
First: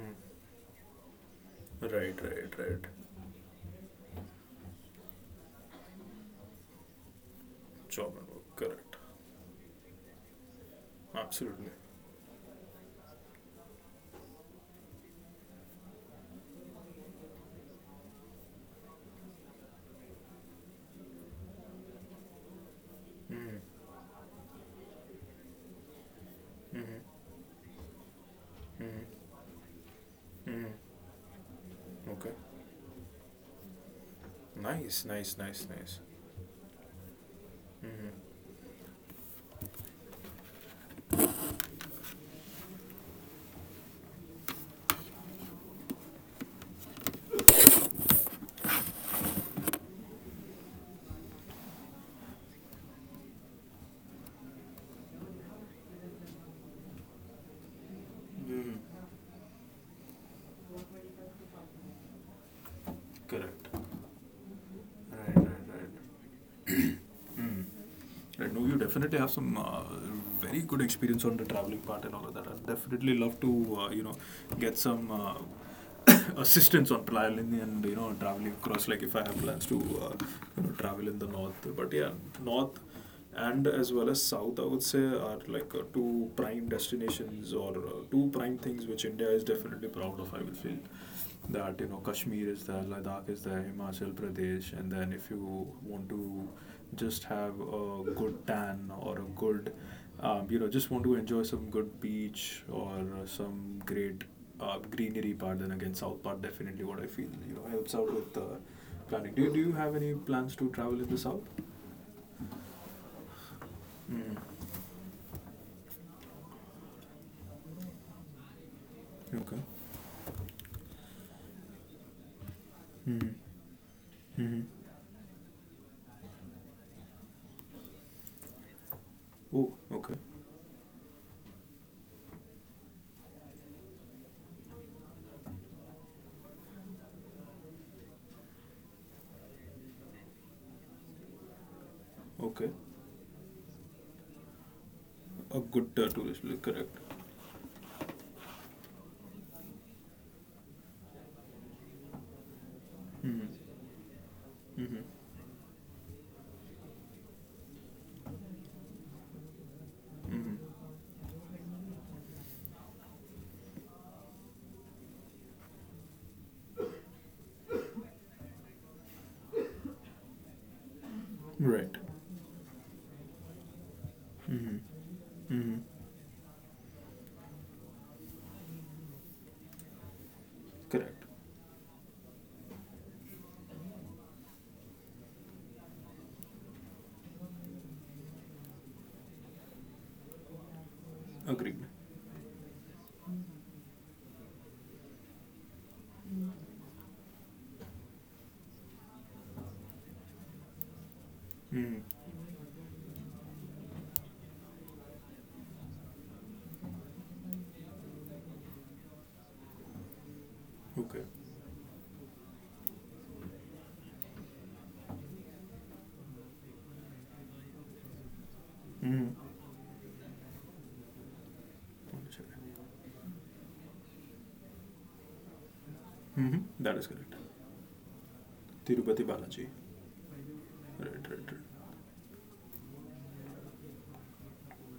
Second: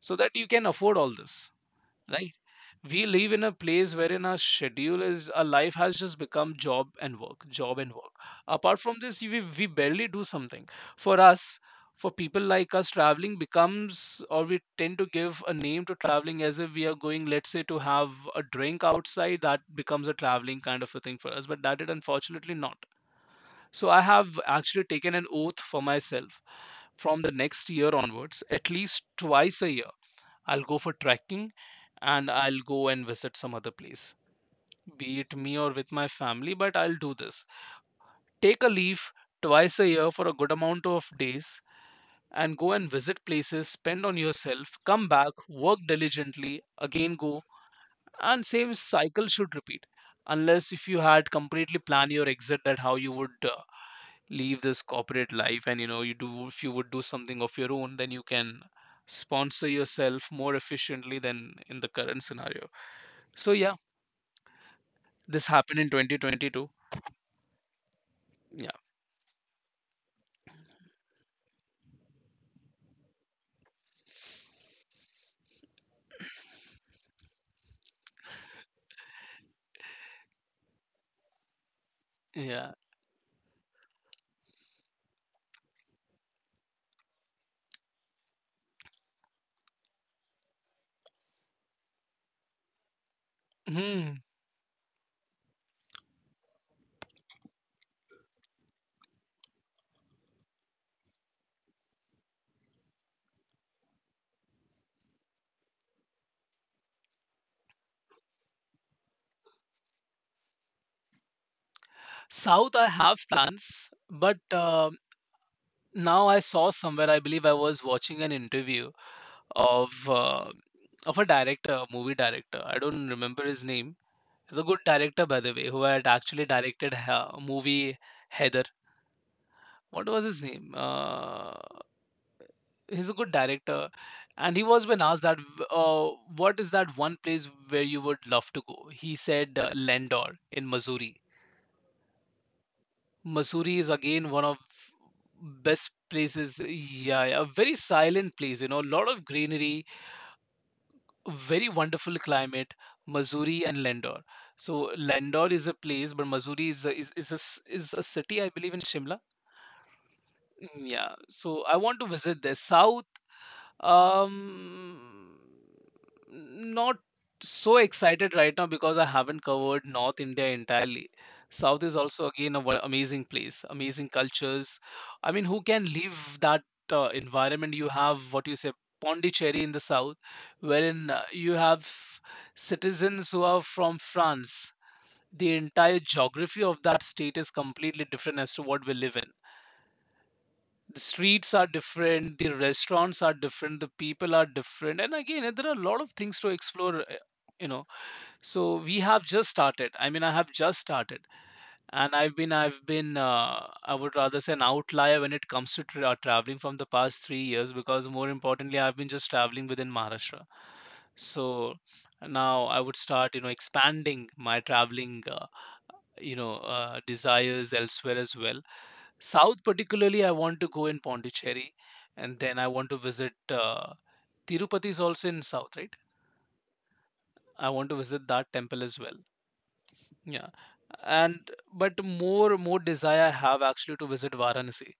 [SPEAKER 2] so that you can afford all this,
[SPEAKER 1] Right,
[SPEAKER 2] right?
[SPEAKER 1] right, right.
[SPEAKER 2] We live in a place wherein our schedule is, our life has just become job and work, job and work.
[SPEAKER 1] Job and work.
[SPEAKER 2] Apart from
[SPEAKER 1] Correct.
[SPEAKER 2] this, we barely do something for us.
[SPEAKER 1] Absolutely.
[SPEAKER 2] For people like us, traveling becomes, or we tend to give a name to traveling as if we are going, let's say, to have a drink outside, that becomes a traveling kind of a thing for us, but that it unfortunately not. So I have actually taken an oath for myself, from the next year onwards, at least
[SPEAKER 1] Mm-hmm.
[SPEAKER 2] twice a year I'll
[SPEAKER 1] Mm-hmm.
[SPEAKER 2] go for trekking, and
[SPEAKER 1] Okay.
[SPEAKER 2] I'll go and visit some other place,
[SPEAKER 1] Nice,
[SPEAKER 2] be it
[SPEAKER 1] nice,
[SPEAKER 2] me
[SPEAKER 1] nice,
[SPEAKER 2] or with
[SPEAKER 1] nice.
[SPEAKER 2] my family, but I'll do this.
[SPEAKER 1] Mm-hmm.
[SPEAKER 2] Take a leave twice a year for a good amount of days and go and visit places, spend on yourself, come back, work diligently, again go, and same cycle should repeat. Unless if you had completely planned your exit, that how you would leave this corporate life, and you know, you do if you would do something of your own, then you can
[SPEAKER 1] Mm,
[SPEAKER 2] sponsor yourself more efficiently than in the current scenario. So
[SPEAKER 1] correct.
[SPEAKER 2] yeah,
[SPEAKER 1] Right,
[SPEAKER 2] this happened in
[SPEAKER 1] right,
[SPEAKER 2] 2022.
[SPEAKER 1] right. [CLEARS THROAT] Mm. Right, no,
[SPEAKER 2] Yeah.
[SPEAKER 1] you definitely have some very good experience on the traveling part and all of that. I'd definitely love to, you know, get some [COUGHS] assistance on planning and you know traveling across. Like if I have plans to, you know, travel in the north, but yeah,
[SPEAKER 2] Yeah.
[SPEAKER 1] north and as well as south, I would say, are like two prime destinations or two prime things which India is definitely proud of, I will feel, that you know Kashmir is there, Ladakh is there, Himachal
[SPEAKER 2] Hmm.
[SPEAKER 1] Pradesh, and then if you want to just have a good tan or a good you know, just want to enjoy some good beach or some great greenery part, then again south part, definitely what I feel, you know, helps out with planning. Do you have any plans to travel in the south?
[SPEAKER 2] South, I have plans, but
[SPEAKER 1] Mm.
[SPEAKER 2] now I saw somewhere. I believe I was watching an interview
[SPEAKER 1] Okay.
[SPEAKER 2] of a director, movie director. I don't
[SPEAKER 1] Mm-hmm.
[SPEAKER 2] remember his name. He's a
[SPEAKER 1] Mm-hmm.
[SPEAKER 2] good director, by the way, who had actually directed a movie Heather.
[SPEAKER 1] Oh,
[SPEAKER 2] What
[SPEAKER 1] okay.
[SPEAKER 2] was his name? He's a good director, and he was when asked that, uh, what is that one place where you would love to go? He said Landor in Missouri.
[SPEAKER 1] Okay.
[SPEAKER 2] Missouri is again one of
[SPEAKER 1] A good
[SPEAKER 2] best
[SPEAKER 1] tourist
[SPEAKER 2] places.
[SPEAKER 1] look, correct.
[SPEAKER 2] Yeah, yeah, a very silent place. You know, a lot of greenery, a very wonderful climate.
[SPEAKER 1] Mm-hmm.
[SPEAKER 2] Missouri and Landor. So
[SPEAKER 1] Mm-hmm.
[SPEAKER 2] Landor is a place, but Missouri is a, is a, is a city, I believe, in Shimla. Mm.
[SPEAKER 1] Mm-hmm.
[SPEAKER 2] Yeah. So I want to visit there. South. Um, not so excited right now because I haven't covered North India entirely. South
[SPEAKER 1] Right.
[SPEAKER 2] is also again a amazing place, amazing
[SPEAKER 1] Mm-hmm.
[SPEAKER 2] cultures. I mean, who
[SPEAKER 1] Mm-hmm.
[SPEAKER 2] can leave that environment? You have, what you say, Pondicherry in the south, wherein
[SPEAKER 1] Correct.
[SPEAKER 2] you have citizens who are from France. The entire geography of that state is completely different as to what we live in. The streets are
[SPEAKER 1] Agreed.
[SPEAKER 2] different, the restaurants are different, the people are different, and again there are a lot of things to explore, you know. So we have just started, I mean, I have just started. And i've
[SPEAKER 1] Mm-hmm.
[SPEAKER 2] been i've been I would rather say an outlier when it comes to traveling from the past 3 years, because more importantly I've been just traveling within Maharashtra.
[SPEAKER 1] Okay.
[SPEAKER 2] So now I would start, you know, expanding my traveling you know, desires elsewhere as well.
[SPEAKER 1] Mm-hmm.
[SPEAKER 2] South particularly, I want to go in Pondicherry,
[SPEAKER 1] One
[SPEAKER 2] and then
[SPEAKER 1] second.
[SPEAKER 2] I want to visit Tirupati is also in south, right?
[SPEAKER 1] Mm-hmm. That is correct.
[SPEAKER 2] I want to visit that temple as well.
[SPEAKER 1] Tirupati Balaji.
[SPEAKER 2] Yeah.
[SPEAKER 1] Right, right,
[SPEAKER 2] And
[SPEAKER 1] right.
[SPEAKER 2] but more desire I have actually, to visit Varanasi.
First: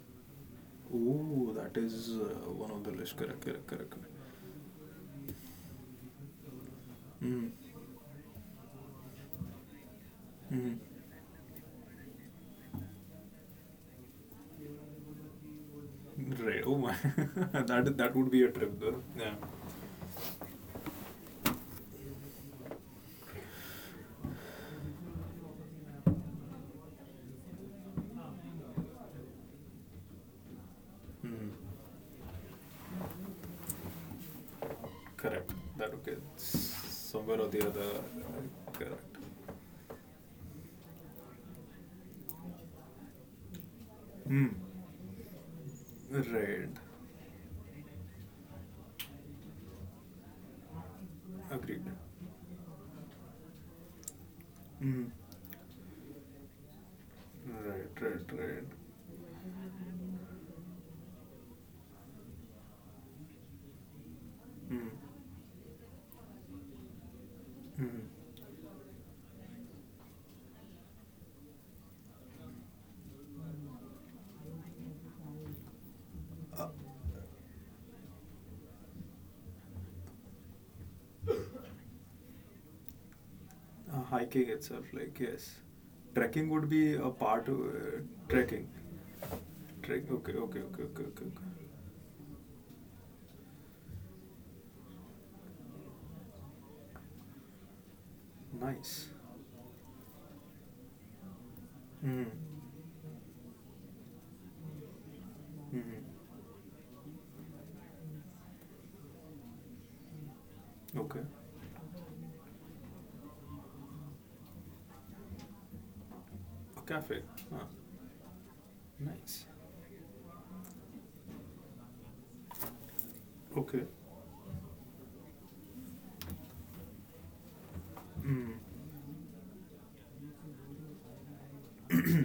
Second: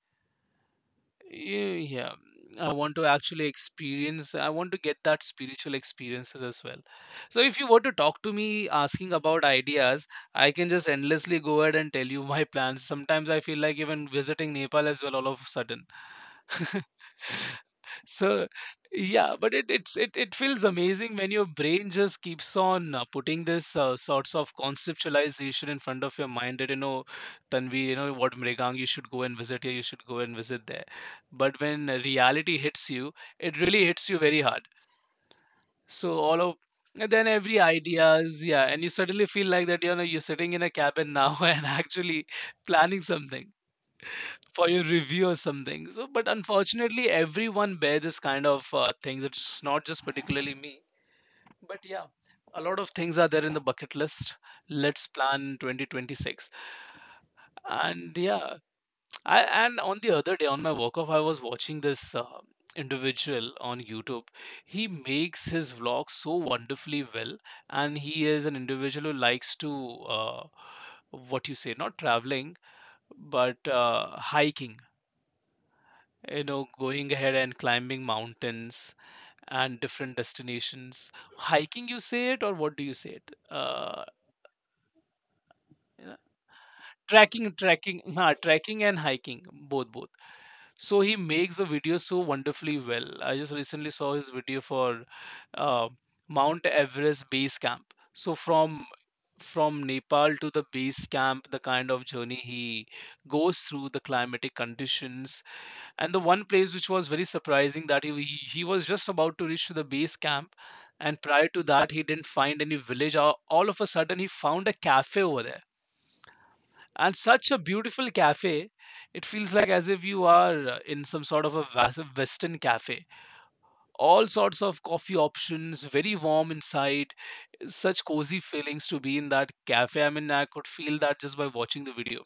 [SPEAKER 1] Oh, that is
[SPEAKER 2] Yeah,
[SPEAKER 1] one
[SPEAKER 2] I
[SPEAKER 1] of the
[SPEAKER 2] want to
[SPEAKER 1] list. Correct,
[SPEAKER 2] actually
[SPEAKER 1] correct, correct, correct.
[SPEAKER 2] experience, I want to get that spiritual experiences as well. So
[SPEAKER 1] Mm-hmm.
[SPEAKER 2] if you were to talk to me asking about ideas, I can
[SPEAKER 1] Mm-hmm.
[SPEAKER 2] just endlessly go ahead and tell you [LAUGHS] my plans. Sometimes I feel like even visiting Nepal as well, all of a sudden.
[SPEAKER 1] Right. Oh
[SPEAKER 2] [LAUGHS]
[SPEAKER 1] my, [LAUGHS]
[SPEAKER 2] [LAUGHS]
[SPEAKER 1] that that would be a
[SPEAKER 2] So
[SPEAKER 1] trip though. Yeah.
[SPEAKER 2] yeah, but it feels amazing when your brain just keeps on putting this sorts of conceptualization in front of your mind, that you know, Tanvi, you know what, Mrigang, you should go and visit here, you should go and visit there.
[SPEAKER 1] Hmm.
[SPEAKER 2] But when reality hits you, it really hits you very hard.
[SPEAKER 1] Correct. That okay.
[SPEAKER 2] So all of, and then
[SPEAKER 1] Somewhere or the
[SPEAKER 2] every
[SPEAKER 1] other,
[SPEAKER 2] ideas, yeah, and you
[SPEAKER 1] correct.
[SPEAKER 2] suddenly feel like that, you know, you're sitting in a cabin now [LAUGHS] and actually planning something
[SPEAKER 1] Hmm.
[SPEAKER 2] for your review or something. So, but
[SPEAKER 1] Right.
[SPEAKER 2] unfortunately, everyone bear this kind of things. It's not just particularly me, but
[SPEAKER 1] Agreed.
[SPEAKER 2] yeah, a lot of things are there in the bucket list. Let's
[SPEAKER 1] Hmm.
[SPEAKER 2] plan 2026,
[SPEAKER 1] Right.
[SPEAKER 2] and
[SPEAKER 1] Right.
[SPEAKER 2] yeah,
[SPEAKER 1] Right.
[SPEAKER 2] I and on the other day on my walk off, I was watching this. Individual on YouTube, he makes his vlog so wonderfully well, and he is an individual who likes to what you say, not traveling but hiking, you
[SPEAKER 1] Uh,
[SPEAKER 2] know, going ahead and climbing mountains and different destinations. Hiking you say it, or what do you say it,
[SPEAKER 1] hiking itself, like, yes,
[SPEAKER 2] you know,
[SPEAKER 1] trekking would be a part
[SPEAKER 2] tracking
[SPEAKER 1] of
[SPEAKER 2] tracking [LAUGHS] nah,
[SPEAKER 1] trekking.
[SPEAKER 2] tracking and hiking, both
[SPEAKER 1] Trek.
[SPEAKER 2] both
[SPEAKER 1] Okay. Okay. Okay. Okay.
[SPEAKER 2] So
[SPEAKER 1] Okay,
[SPEAKER 2] he
[SPEAKER 1] okay.
[SPEAKER 2] makes the video so wonderfully well. I just recently saw his video for uh, Mount Everest base camp. So from
[SPEAKER 1] Nice.
[SPEAKER 2] from Nepal to the base camp, the kind of
[SPEAKER 1] Hmm.
[SPEAKER 2] journey he goes through, the climatic conditions,
[SPEAKER 1] Hmm.
[SPEAKER 2] and the one place which was very surprising, that he was just about to reach to the base camp,
[SPEAKER 1] Okay.
[SPEAKER 2] and prior to that he didn't find any village. All of a sudden he found a cafe over there,
[SPEAKER 1] A
[SPEAKER 2] and
[SPEAKER 1] cafe.
[SPEAKER 2] such a
[SPEAKER 1] Huh.
[SPEAKER 2] beautiful cafe. It
[SPEAKER 1] Nice.
[SPEAKER 2] feels like as if you are in some sort of a western cafe.
[SPEAKER 1] Okay.
[SPEAKER 2] All sorts of coffee options, very warm inside, such cozy feelings to be in that cafe. I mean, I could feel that just by watching the video.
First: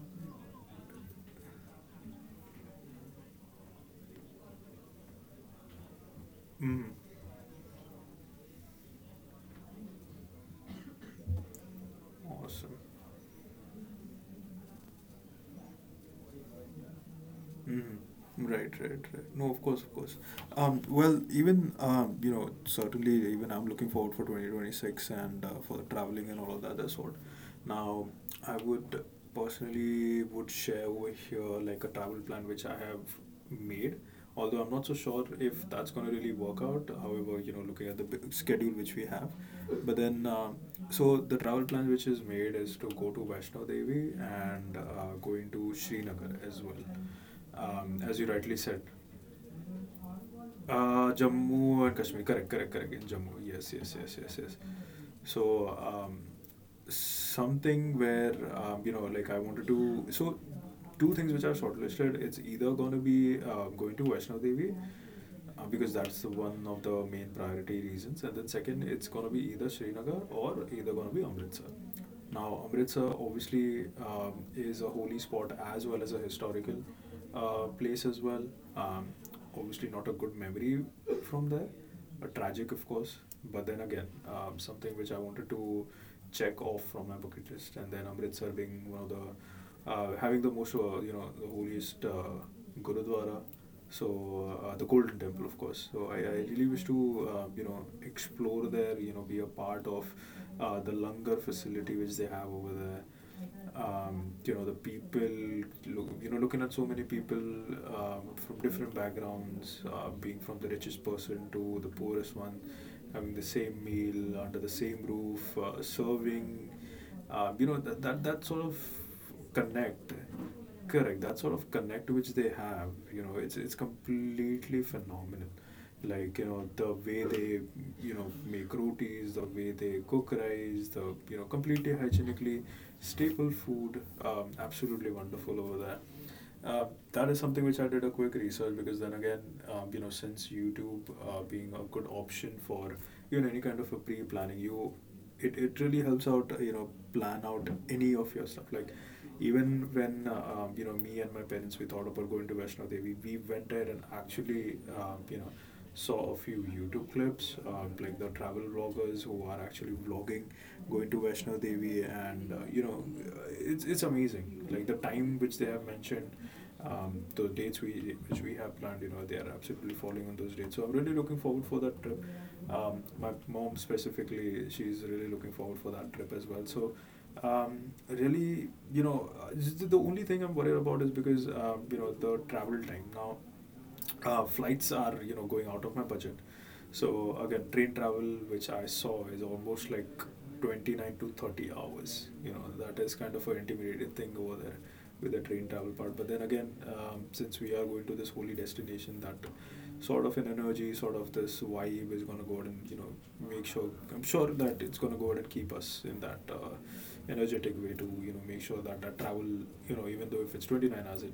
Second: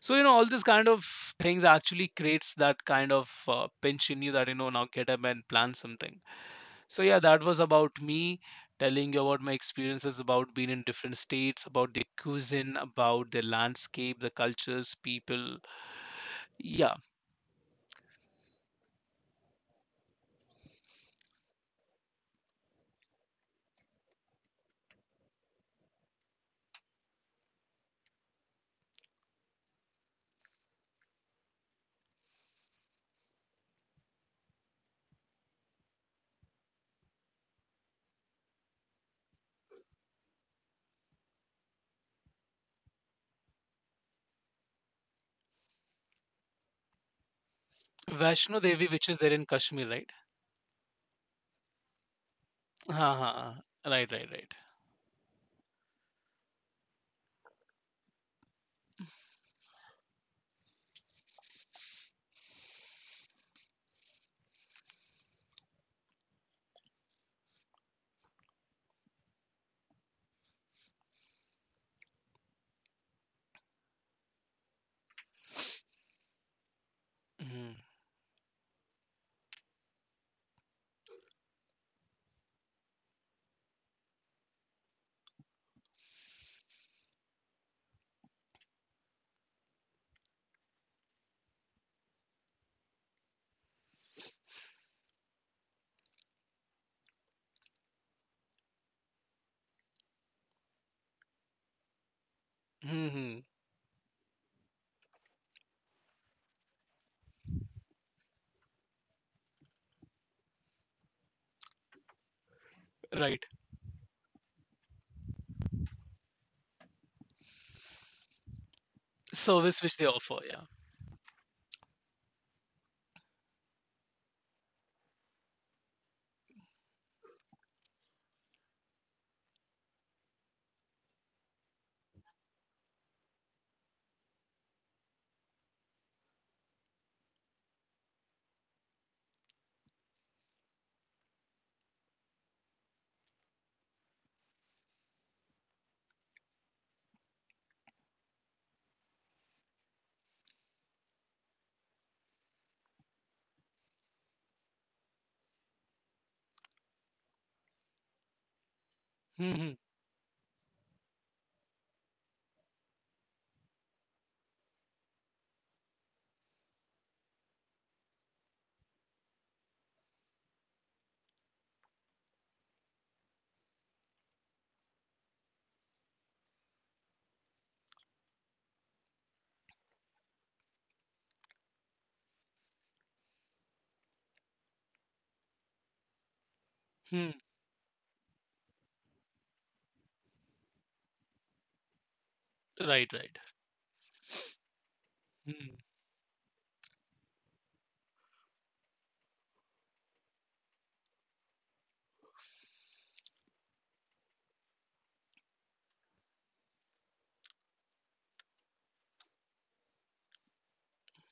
[SPEAKER 2] So you know, all these kind of things actually creates that kind of pinch in you, that you know, now get up and plan something.
[SPEAKER 1] Mm.
[SPEAKER 2] So yeah, that was about me telling you about my experiences, about being in different states, about the cuisine,
[SPEAKER 1] Awesome.
[SPEAKER 2] about the landscape, the cultures, people. Yeah.
[SPEAKER 1] Hmm. Right, right, right. No, of course, of course. Well, even you know, certainly, even I'm looking forward for 2026 and for traveling and all of that other sort. Now, I would personally would share over here like a travel plan which I have made. Although I'm not so sure if that's going to really work out. However, you know, looking at the b- schedule which we have, but then so the travel plan which is made is to go to Vaishno Devi and going to Srinagar as well, as you rightly
[SPEAKER 2] Vaishno
[SPEAKER 1] said.
[SPEAKER 2] Devi, which is there in Kashmir, right?
[SPEAKER 1] Jammu and Kashmir, correct, correct, correct. In Jammu,
[SPEAKER 2] uh
[SPEAKER 1] yes, yes,
[SPEAKER 2] right,
[SPEAKER 1] yes,
[SPEAKER 2] right,
[SPEAKER 1] yes, yes.
[SPEAKER 2] right.
[SPEAKER 1] So something where you know, like I wanted to. So two things which I've shortlisted. It's either going to be going to Vaishno Devi. Because that's the one of the main priority reasons, and then second, it's gonna be either Srinagar or either gonna be Amritsar. Now, Amritsar obviously is a holy spot as well as a historical
[SPEAKER 2] Hmm.
[SPEAKER 1] place as well. Um, Obviously, not a good memory from there, a tragic, of course. But then again, something which I wanted to check off from my bucket list, and then Amritsar being one of the having the most you know, the holiest gurudwara, so the Golden Temple, of course, so I really wish to you know, explore there, you know, be a part of the langar facility which they have over there,
[SPEAKER 2] Hmm.
[SPEAKER 1] you know, the people, look, you know, looking at so many people from different backgrounds, being from the richest person to the poorest one, having the
[SPEAKER 2] Right.
[SPEAKER 1] same meal under the same roof, serving, you know, that sort of
[SPEAKER 2] Service which they
[SPEAKER 1] connect,
[SPEAKER 2] offer, yeah.
[SPEAKER 1] correct, that sort of connect which they have, you know, it's completely phenomenal. Like, you know, the way they, you know, make rotis, the way they cook rice, the, you know, completely hygienically staple food, absolutely wonderful over there. uh, that is something which I did a quick research, because then again, you know, since YouTube, being a good option for, you know, any kind of a pre-planning, you, it really helps out, you know, plan out any of your stuff. Like, even when you know, me and my parents, we thought about going to Vaishno Devi, we went there, and actually, you know, saw a few YouTube clips, like the travel vloggers who are
[SPEAKER 2] Hmm.
[SPEAKER 1] actually vlogging, going to Vaishno Devi, and you know, it's amazing. Like, the time which they have mentioned, the dates we which we have planned, you know, they are absolutely falling on those dates. So I'm really looking forward for that trip. My mom specifically, she's really looking forward for that trip as well. So. Really, you know, the only thing I'm worried about is, because you know, the travel time now, flights are, you know, going out of my budget. So
[SPEAKER 2] Hmm.
[SPEAKER 1] again, train travel which I saw is almost like 29 to 30 hours, you know, that
[SPEAKER 2] Right,
[SPEAKER 1] is kind
[SPEAKER 2] right.
[SPEAKER 1] of an intimidating thing over there, with the train
[SPEAKER 2] Mm-hmm.
[SPEAKER 1] travel part. But then again, since we are going to this holy destination, that sort of an energy, sort of this vibe is going to go out, and you know, make sure, I'm sure that it's going to go out and keep us in that energetic way to, you know, make sure that that travel, you know, even though if it's 29 hours, it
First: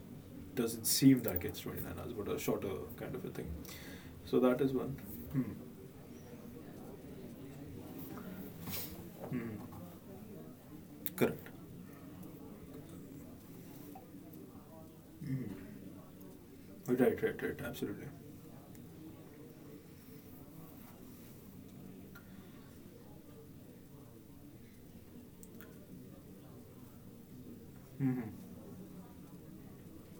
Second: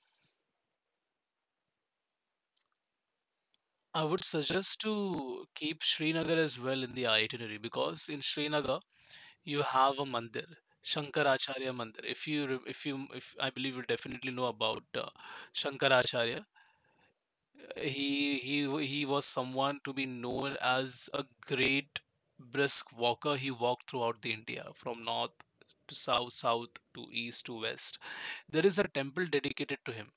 [SPEAKER 1] doesn't seem that it's 29 hours, but a shorter kind of a thing.
[SPEAKER 2] I would
[SPEAKER 1] So that is
[SPEAKER 2] suggest
[SPEAKER 1] one. Hmm.
[SPEAKER 2] to keep Srinagar as well in the itinerary, because in Srinagar
[SPEAKER 1] Hmm.
[SPEAKER 2] you have a mandir,
[SPEAKER 1] Correct.
[SPEAKER 2] Shankaracharya Mandir. If you, if I believe you definitely know about Shankaracharya.
[SPEAKER 1] Right, right, right. Absolutely.
[SPEAKER 2] He he was someone to be known as a great brisk walker. He walked throughout the India from north to south, south to east to west.
[SPEAKER 1] Mm-hmm.
[SPEAKER 2] There is a temple dedicated to him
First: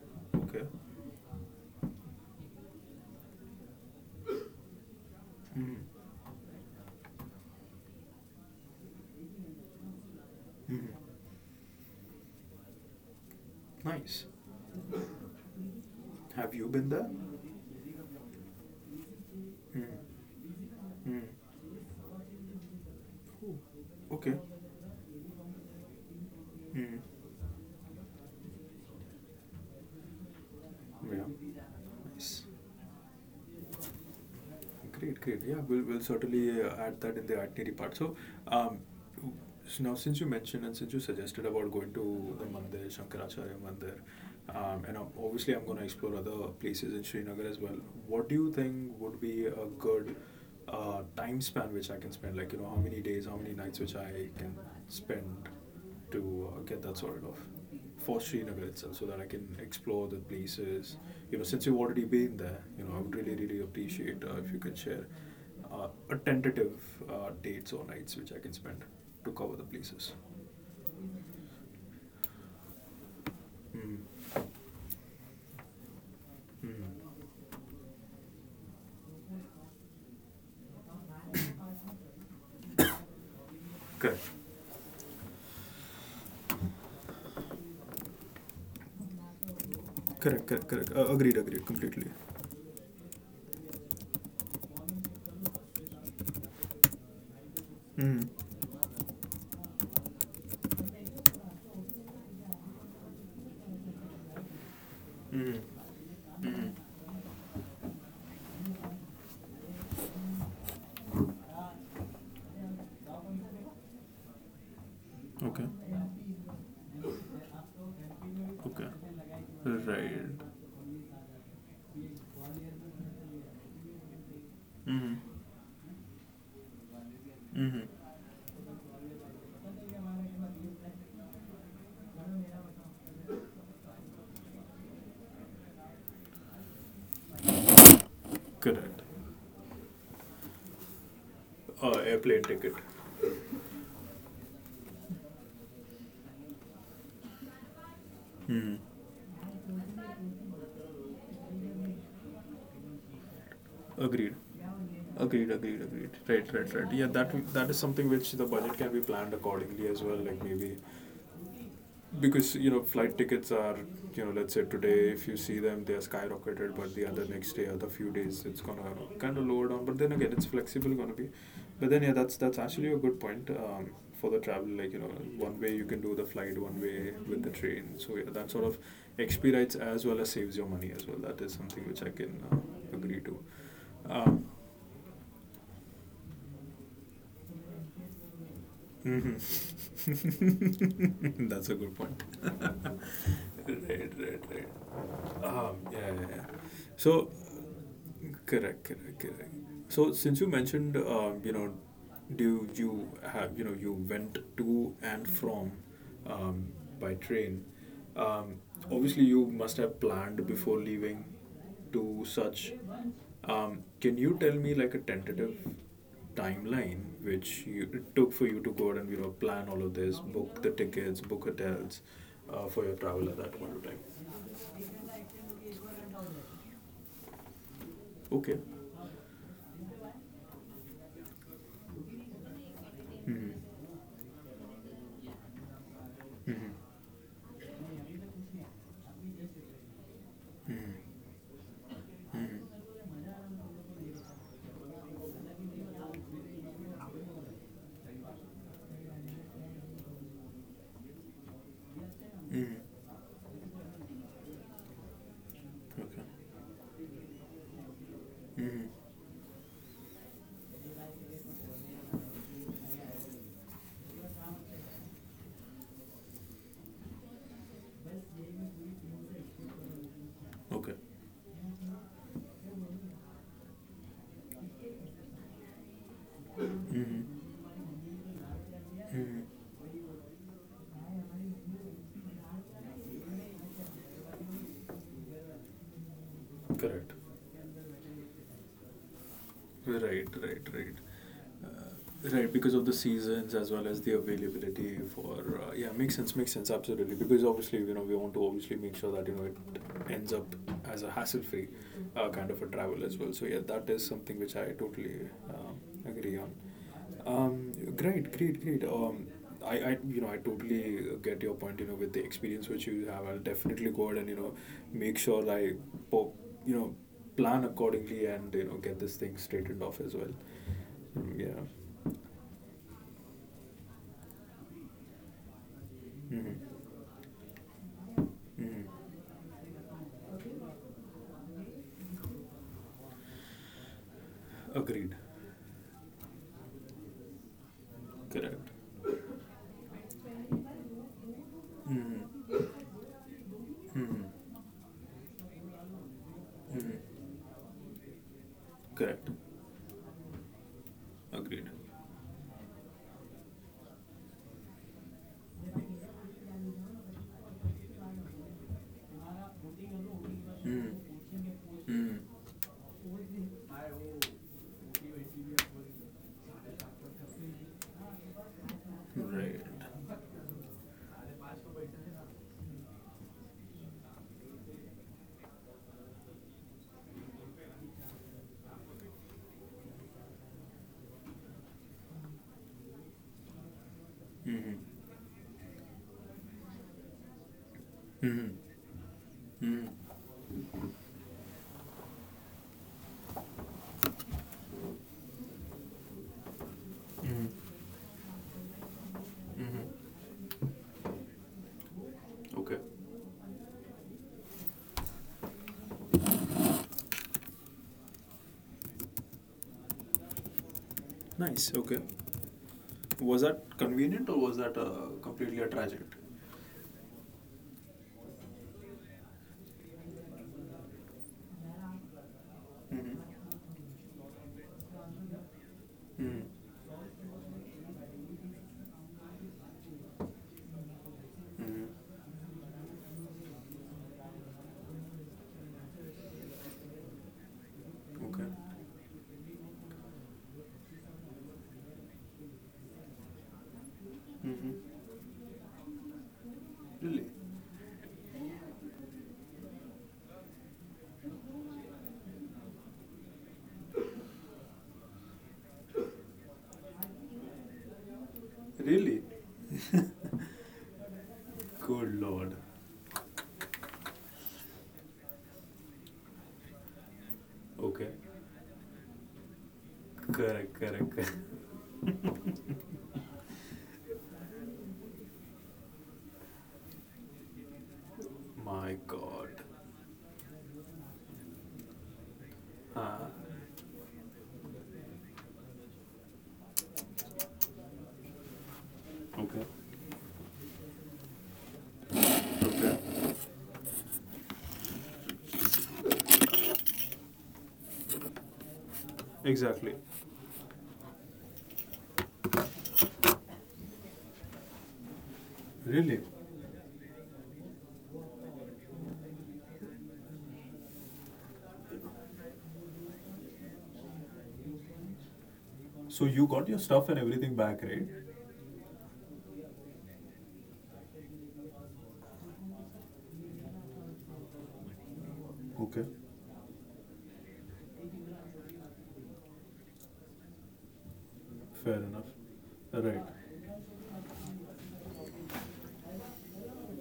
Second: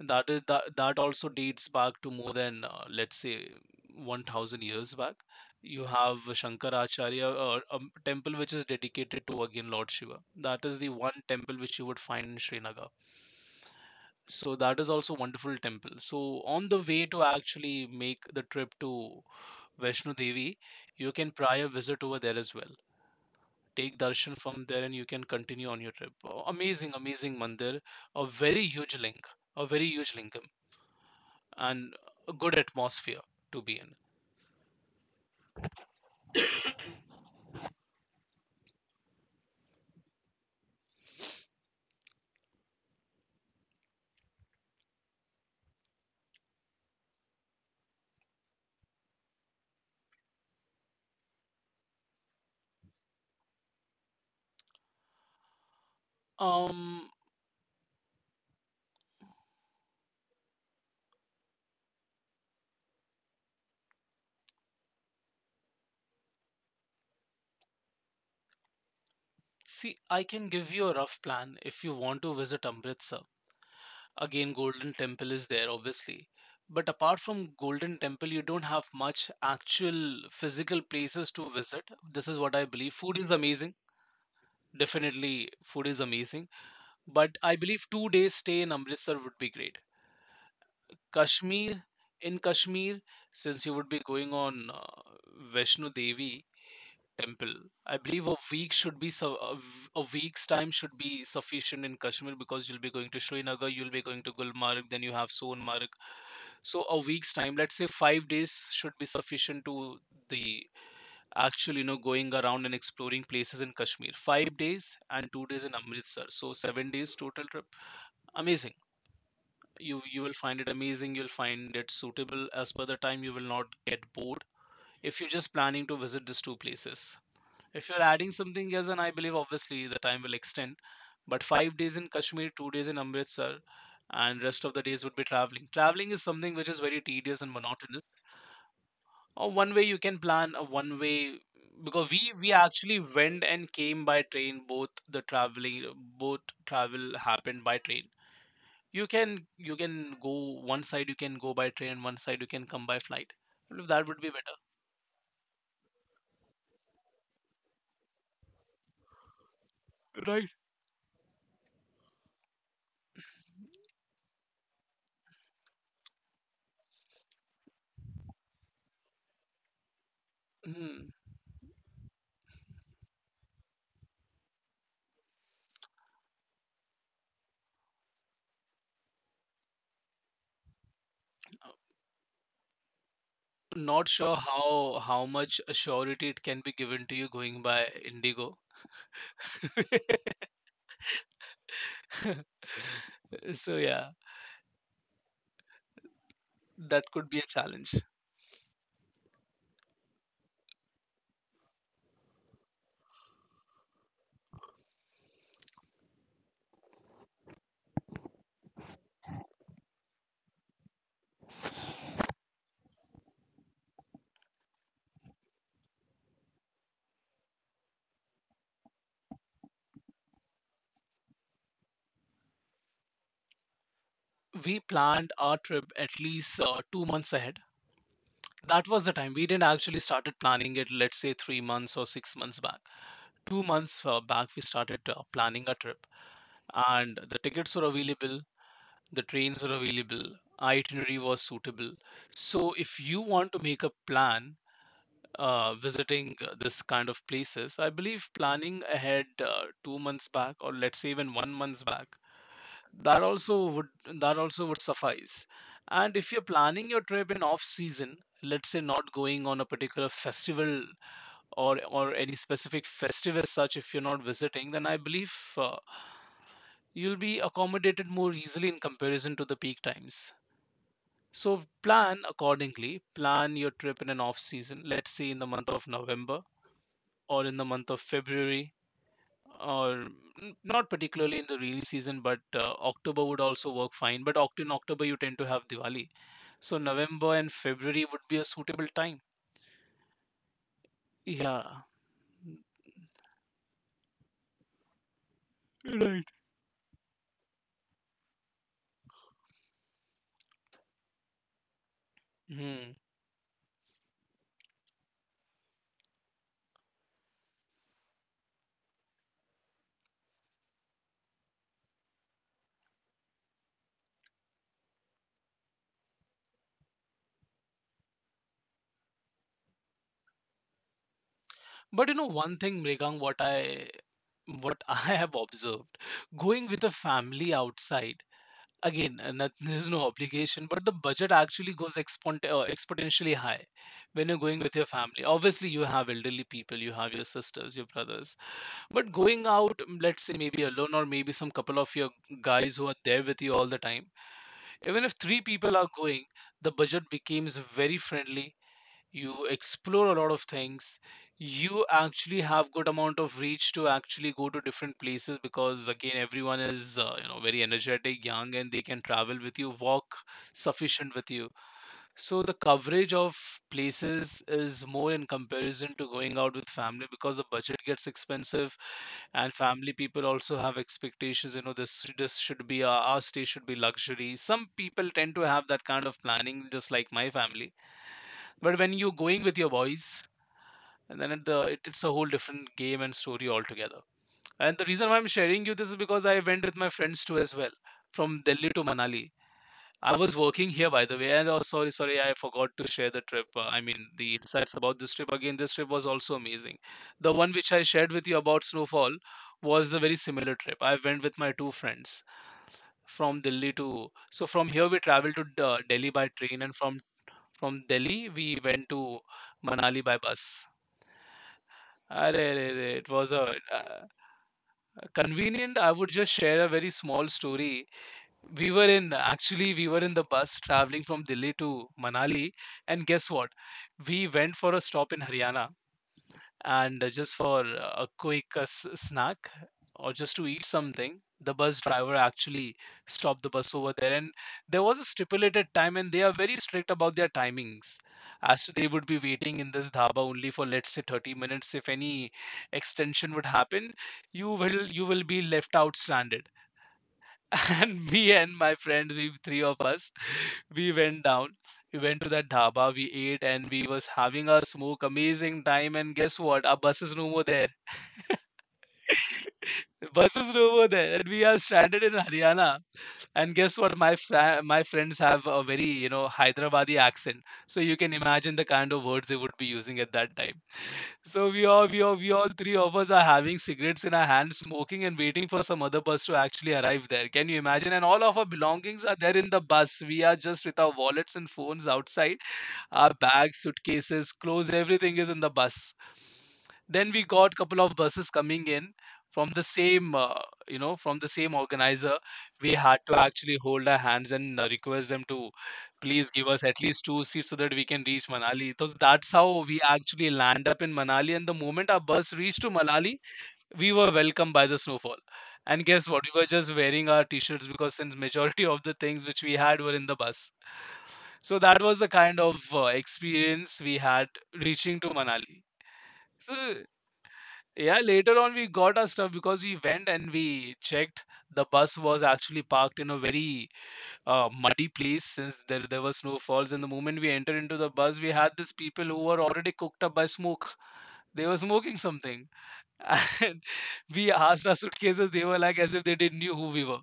[SPEAKER 2] that is
[SPEAKER 1] Okay.
[SPEAKER 2] that that also dates back to more than let's say 1,000 years back.
[SPEAKER 1] Mm-hmm.
[SPEAKER 2] You have shankaracharya, a temple which is dedicated to again lord shiva. That is the
[SPEAKER 1] Mm-hmm.
[SPEAKER 2] one temple which you would find in srinagar,
[SPEAKER 1] Nice.
[SPEAKER 2] so that is also a wonderful temple. So
[SPEAKER 1] Have you
[SPEAKER 2] on the
[SPEAKER 1] been
[SPEAKER 2] way
[SPEAKER 1] there?
[SPEAKER 2] to actually make the trip to
[SPEAKER 1] Mm.
[SPEAKER 2] vaishno devi, you
[SPEAKER 1] Mm.
[SPEAKER 2] can pry a visit over there as well, take darshan
[SPEAKER 1] Okay.
[SPEAKER 2] from there, and you can continue on your trip. Oh, amazing,
[SPEAKER 1] Mm.
[SPEAKER 2] amazing mandir, a very huge link a very huge link
[SPEAKER 1] Yeah.
[SPEAKER 2] and a
[SPEAKER 1] Nice.
[SPEAKER 2] good atmosphere to be in.
[SPEAKER 1] Great, great. Yeah, we'll certainly add that in the itinerary part. So, um, w- now since you mentioned and since you suggested about going to the Mandir, Shankaracharya Mandir, and obviously I'm going to explore other places in Srinagar as well. What do you think would be a good time span which I can spend? Like, you know, how many days, how many nights which I can spend to get that
[SPEAKER 2] Um,
[SPEAKER 1] sorted off, for Srinagar itself, so so that I can explore the places. You know, since you've already been there, you know, I would really, really appreciate if you could share a tentative dates or nights which I can spend to cover the
[SPEAKER 2] See,
[SPEAKER 1] places.
[SPEAKER 2] I can give you a rough plan if you want to visit Amritsar.
[SPEAKER 1] Mm.
[SPEAKER 2] Again, Golden Temple is there, obviously.
[SPEAKER 1] Mm.
[SPEAKER 2] But apart from Golden Temple, you don't have much actual physical places to visit. This is what I believe. Food is amazing.
[SPEAKER 1] Correct.
[SPEAKER 2] Definitely, food is amazing. But I believe 2 days stay in Amritsar would be great.
[SPEAKER 1] Correct, correct, correct. Agreed, agreed,
[SPEAKER 2] Kashmir,
[SPEAKER 1] completely.
[SPEAKER 2] in Kashmir, since you would be going on Vaishno Devi temple, I believe
[SPEAKER 1] Mm.
[SPEAKER 2] a week's time should be sufficient in Kashmir because you'll be going to Srinagar, you'll be going to Gulmarg, then you have
[SPEAKER 1] Mm.
[SPEAKER 2] Sonmarg.
[SPEAKER 1] Mm.
[SPEAKER 2] So a week's time, let's say 5 days, should be sufficient to the actual you know, going around and exploring places in Kashmir. 5 days and 2 days
[SPEAKER 1] Okay.
[SPEAKER 2] in Amritsar, so 7 days total trip. Amazing.
[SPEAKER 1] Okay.
[SPEAKER 2] You will
[SPEAKER 1] Right.
[SPEAKER 2] find it amazing. You'll find it suitable as per the time. You will not get bored
[SPEAKER 1] Mm.
[SPEAKER 2] if you're just planning to visit these two places. If
[SPEAKER 1] Mm.
[SPEAKER 2] you're adding something else, then I believe obviously the time will extend. But 5 days in Kashmir, 2 days in Amritsar, and rest of the days would be traveling. Traveling is something which is very tedious and monotonous.
[SPEAKER 1] Correct.
[SPEAKER 2] Or one way you can plan, a one way, because we
[SPEAKER 1] Airplane
[SPEAKER 2] we
[SPEAKER 1] ticket.
[SPEAKER 2] actually went and came by train. Both the traveling, both travel happened by train.
[SPEAKER 1] Mm.
[SPEAKER 2] You can go, one side you can go by train, one side you can come by flight. I believe that would be
[SPEAKER 1] Agreed. Agreed, agreed, agreed. Right, right, right. Yeah, that that is something which the budget can be planned accordingly as well.
[SPEAKER 2] better.
[SPEAKER 1] Like,
[SPEAKER 2] Right.
[SPEAKER 1] maybe because, you know, flight tickets are, you know, let's say today if you see them they are skyrocketed, but the other next day or the few days it's gonna kind of lower down, but then again it's flexible
[SPEAKER 2] Hmm.
[SPEAKER 1] gonna be. But then yeah, that's actually a good point, for the travel, like, you know, one way you can do the flight, one way with the train, so yeah, that sort of expedites as well as saves your money as well, that is something which I can agree to.
[SPEAKER 2] Not sure
[SPEAKER 1] um,
[SPEAKER 2] how much surety it can be given to you going by Indigo. [LAUGHS]
[SPEAKER 1] Mm-hmm. [LAUGHS] That's a good point. [LAUGHS] Right,
[SPEAKER 2] So yeah,
[SPEAKER 1] right, right. Yeah, yeah, yeah.
[SPEAKER 2] that could
[SPEAKER 1] So,
[SPEAKER 2] be a challenge.
[SPEAKER 1] correct, correct, correct. So, since you mentioned, you know, do you have, you know, you went to and from um, by train. Um, Obviously, you must have planned before leaving to such. Can you tell me like a tentative timeline which you, it took for you to go out and, you know, plan all of this, book the tickets, book hotels for your travel at that point of time?
[SPEAKER 2] We planned our trip at least 2 months ahead.
[SPEAKER 1] Okay.
[SPEAKER 2] That was the time we didn't actually started planning it. Let's say 3 months or 6 months back.
[SPEAKER 1] Hmm.
[SPEAKER 2] 2 months back, we started planning a trip,
[SPEAKER 1] Hmm.
[SPEAKER 2] and the tickets were available, the trains were available,
[SPEAKER 1] Hmm.
[SPEAKER 2] itinerary was suitable. So if
[SPEAKER 1] Mm-hmm.
[SPEAKER 2] you want to make a plan visiting this kind of places, I believe planning ahead 2 months back, or let's say even 1 month back,
[SPEAKER 1] Mm-hmm.
[SPEAKER 2] that also would that also would suffice. And if you're planning your trip in off season, let's say not going on a particular festival or any specific festive as such, if you're not visiting, then I believe you'll be accommodated more easily in comparison to the peak times.
[SPEAKER 1] Okay. Okay.
[SPEAKER 2] So plan accordingly. Plan your trip in an off season, let's say in the month of November or in the month of February, or not particularly in the rainy season, but October would also work fine. But in October, you tend to have Diwali. So
[SPEAKER 1] Correct.
[SPEAKER 2] November and February would be a suitable time.
[SPEAKER 1] Right, right, right.
[SPEAKER 2] Yeah.
[SPEAKER 1] Right, because of the seasons as well as the availability for, yeah,
[SPEAKER 2] Right.
[SPEAKER 1] makes sense, absolutely. Because, obviously, you know, we want to obviously make sure that, you know, it ends up as a hassle-free kind of a
[SPEAKER 2] Hmm.
[SPEAKER 1] travel as well. So yeah, that is something which I totally agree on. Great, great, great. I, you know, I totally get your point. You know, with the experience which you have, I'll definitely go ahead and, you know, make sure I, po- you know, plan accordingly and, you know, get this thing straightened off as well. Mm,
[SPEAKER 2] But
[SPEAKER 1] yeah.
[SPEAKER 2] you know, one thing, Mrigang, what I what [LAUGHS] I have observed, going with a
[SPEAKER 1] Mm-hmm.
[SPEAKER 2] family outside,
[SPEAKER 1] Mm-hmm.
[SPEAKER 2] again, not, [LAUGHS] there's no obligation, but the budget actually goes exponentially high when you're going with your
[SPEAKER 1] Agreed.
[SPEAKER 2] family. Obviously you have elderly people, you have your sisters, your brothers.
[SPEAKER 1] Correct.
[SPEAKER 2] But going out, let's say maybe alone, or maybe some couple of your
[SPEAKER 1] Mm-hmm.
[SPEAKER 2] guys who are there with you all the time,
[SPEAKER 1] Mm-hmm.
[SPEAKER 2] even if three people are going, the
[SPEAKER 1] Mm-hmm.
[SPEAKER 2] budget becomes very friendly.
[SPEAKER 1] Correct.
[SPEAKER 2] You explore a lot of things.
[SPEAKER 1] Agreed.
[SPEAKER 2] You actually have good amount of reach to actually go to different places, because again, everyone is, you know, very energetic, young, and they can travel with you, walk
[SPEAKER 1] Hmm.
[SPEAKER 2] sufficient with you. So the coverage of places is more in comparison to going out with family, because the budget gets expensive. And
[SPEAKER 1] Right.
[SPEAKER 2] family
[SPEAKER 1] hmm hmm right.
[SPEAKER 2] people also have expectations. You know, this should be our stay should be luxury. Some people tend to have that kind of planning, just like my family. But when you're going with your boys, and then it, the it, it's a whole different game and story altogether. And
[SPEAKER 1] Hmm.
[SPEAKER 2] the reason why I'm sharing you this is because I went with my friends too as well, from
[SPEAKER 1] hmm
[SPEAKER 2] Delhi to Manali.
[SPEAKER 1] Hmm hmm
[SPEAKER 2] I was working here, by the way, and oh, sorry, sorry, I forgot to share the trip, I mean the insights about this trip. Again, this trip was also amazing. The one which I shared with you about snowfall
[SPEAKER 1] hmm.
[SPEAKER 2] was the very similar trip. I went with my two friends
[SPEAKER 1] Okay,
[SPEAKER 2] from delhi to so from here, we traveled to Delhi by train, and from Delhi, we went to Manali by bus.
[SPEAKER 1] nice, okay.
[SPEAKER 2] Arey, arey, arey, it was
[SPEAKER 1] Was
[SPEAKER 2] a,
[SPEAKER 1] that convenient or was that completely a
[SPEAKER 2] convenient. I
[SPEAKER 1] tragedy?
[SPEAKER 2] would just share a very small story. We were in the bus traveling from Delhi to Manali, and guess
[SPEAKER 1] Mm-hmm.
[SPEAKER 2] what? We went for a stop in Haryana,
[SPEAKER 1] Mm-hmm.
[SPEAKER 2] and just for a quick, snack, or just to eat something, the bus driver
[SPEAKER 1] Mm-hmm.
[SPEAKER 2] actually stopped the bus over there. And there was a stipulated time, and they are very strict about their timings,
[SPEAKER 1] Okay.
[SPEAKER 2] as to they would be waiting in this dhaba only for, let's say, 30 minutes. If any extension would happen, you
[SPEAKER 1] Mm-hmm.
[SPEAKER 2] will you will be left out stranded.
[SPEAKER 1] Really?
[SPEAKER 2] [LAUGHS] And me and my friend, we three of us, we went down, we went to that dhaba, we ate, and we was having a smoke, amazing time, and guess what, our bus is no more there.
[SPEAKER 1] Really?
[SPEAKER 2] [LAUGHS] Buses are
[SPEAKER 1] [LAUGHS]
[SPEAKER 2] over there, and we are stranded in
[SPEAKER 1] Good lord.
[SPEAKER 2] Haryana. And guess what? My friends have a very, you know, Hyderabadi accent, so you
[SPEAKER 1] Okay.
[SPEAKER 2] can imagine the kind of words they would be using at that time.
[SPEAKER 1] Correct, correct, correct.
[SPEAKER 2] So we all three of us are having cigarettes in our hands, smoking and waiting for some other bus to actually arrive there. Can you imagine? And all of our
[SPEAKER 1] My
[SPEAKER 2] belongings are there in
[SPEAKER 1] god.
[SPEAKER 2] the bus. We are just with our wallets and phones outside, our
[SPEAKER 1] Ah,
[SPEAKER 2] bags, suitcases, clothes, everything is in the bus. Then we got couple of buses coming in from the
[SPEAKER 1] okay.
[SPEAKER 2] same, you know, from the same organizer. We had to actually hold our hands and request them to please give us at least two seats so that we can reach Manali. So that's how we
[SPEAKER 1] Exactly.
[SPEAKER 2] actually land up in Manali. And the moment our bus reached to Manali, we were welcomed by the snowfall. And guess
[SPEAKER 1] Really?
[SPEAKER 2] what? We were just wearing our t-shirts, because since majority of the things which we had were in the bus. So that was the kind of experience we had reaching to Manali.
[SPEAKER 1] So you got your
[SPEAKER 2] So
[SPEAKER 1] stuff and everything back,
[SPEAKER 2] yeah,
[SPEAKER 1] right?
[SPEAKER 2] later on we got our stuff, because we went and we checked. The bus was actually parked in a very muddy place, since there
[SPEAKER 1] Okay.
[SPEAKER 2] were snowfalls. And the moment we entered into the bus, we had these people who were already cooked up by smoke. They were smoking
[SPEAKER 1] Fair enough.
[SPEAKER 2] something, [LAUGHS]
[SPEAKER 1] Right.
[SPEAKER 2] and we asked our suitcases. They were like, as if they didn't knew who we were.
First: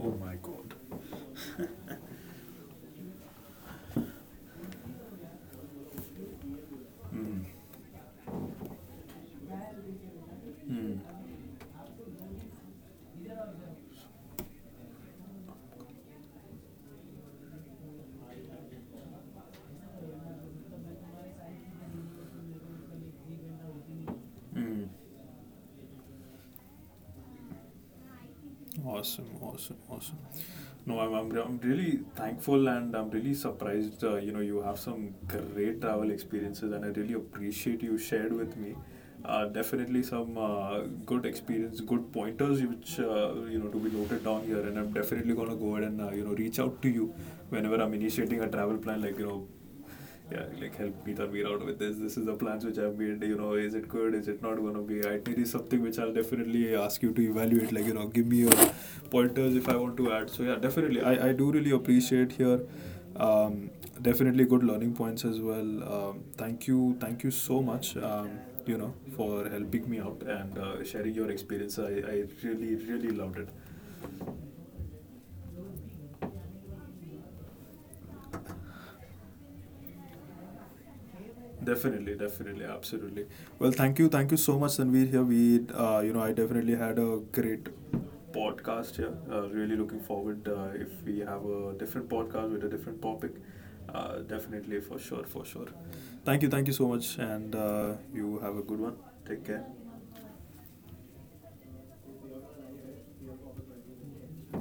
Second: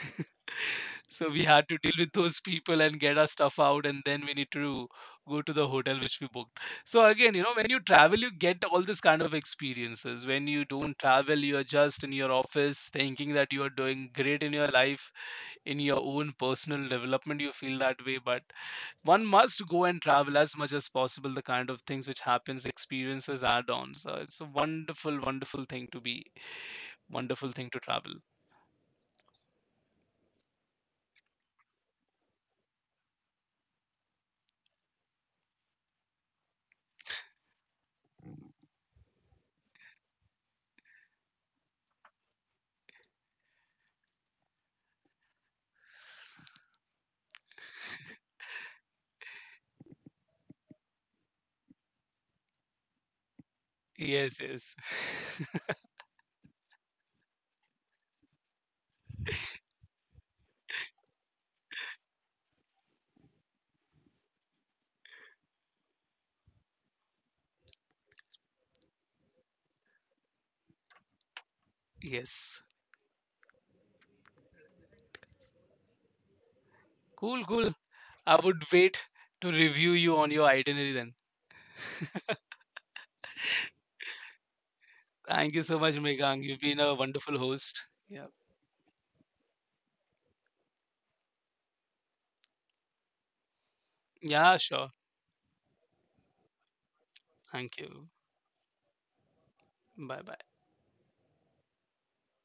[SPEAKER 1] Oh my god.
[SPEAKER 2] So we had to deal with those people and get our stuff out, and then we need to go to the hotel which we booked. So again, you
[SPEAKER 1] Mm.
[SPEAKER 2] know, when you travel, you get all this kind of experiences. When you don't
[SPEAKER 1] Mm.
[SPEAKER 2] travel, you are just in your office thinking that you are doing great in your life, in your own personal development, you feel that way. But one must go and travel as much as possible. The kind of things which happens, experiences add on. So it's a
[SPEAKER 1] Mm.
[SPEAKER 2] wonderful, wonderful thing to be, wonderful thing to travel.
[SPEAKER 1] Awesome, awesome, awesome. No, I'm really thankful and I'm really surprised. You know, you have some great travel experiences, and I really appreciate you shared with me. Definitely some good experience, good pointers, which, you know, to be noted down here. And I'm definitely gonna go ahead and, you know, reach out to you whenever I'm initiating a travel plan. Like, you know, yeah, like, help me, Tanvir, out with this. This is the plans which I've made. You know, is it good? Is
[SPEAKER 2] Yes,
[SPEAKER 1] it not going
[SPEAKER 2] yes,
[SPEAKER 1] to be? I, it is
[SPEAKER 2] [LAUGHS]
[SPEAKER 1] something which I'll definitely ask you to evaluate. Like, you know, give me your pointers if I want to add. So yeah, definitely, I do really appreciate here. Um, Definitely good learning points as well. Thank you, thank you so much. You know, for helping me out and, sharing your experience. I
[SPEAKER 2] yes.
[SPEAKER 1] really really loved it.
[SPEAKER 2] Cool, cool. I would wait to review you on your itinerary then.
[SPEAKER 1] Definitely, definitely, absolutely. Well, thank you so much, Sanveer. Here,
[SPEAKER 2] Thank
[SPEAKER 1] we,
[SPEAKER 2] you so much,
[SPEAKER 1] you know, I
[SPEAKER 2] Megang. You've
[SPEAKER 1] definitely
[SPEAKER 2] been
[SPEAKER 1] had
[SPEAKER 2] a
[SPEAKER 1] a
[SPEAKER 2] wonderful
[SPEAKER 1] great
[SPEAKER 2] host. Yeah.
[SPEAKER 1] podcast here. Really looking forward if we have a different podcast with a different topic.
[SPEAKER 2] Yeah,
[SPEAKER 1] Definitely,
[SPEAKER 2] sure.
[SPEAKER 1] for sure, for sure. Thank you so much, and,
[SPEAKER 2] Thank you.
[SPEAKER 1] you have a good one. Take care.
[SPEAKER 2] Bye bye.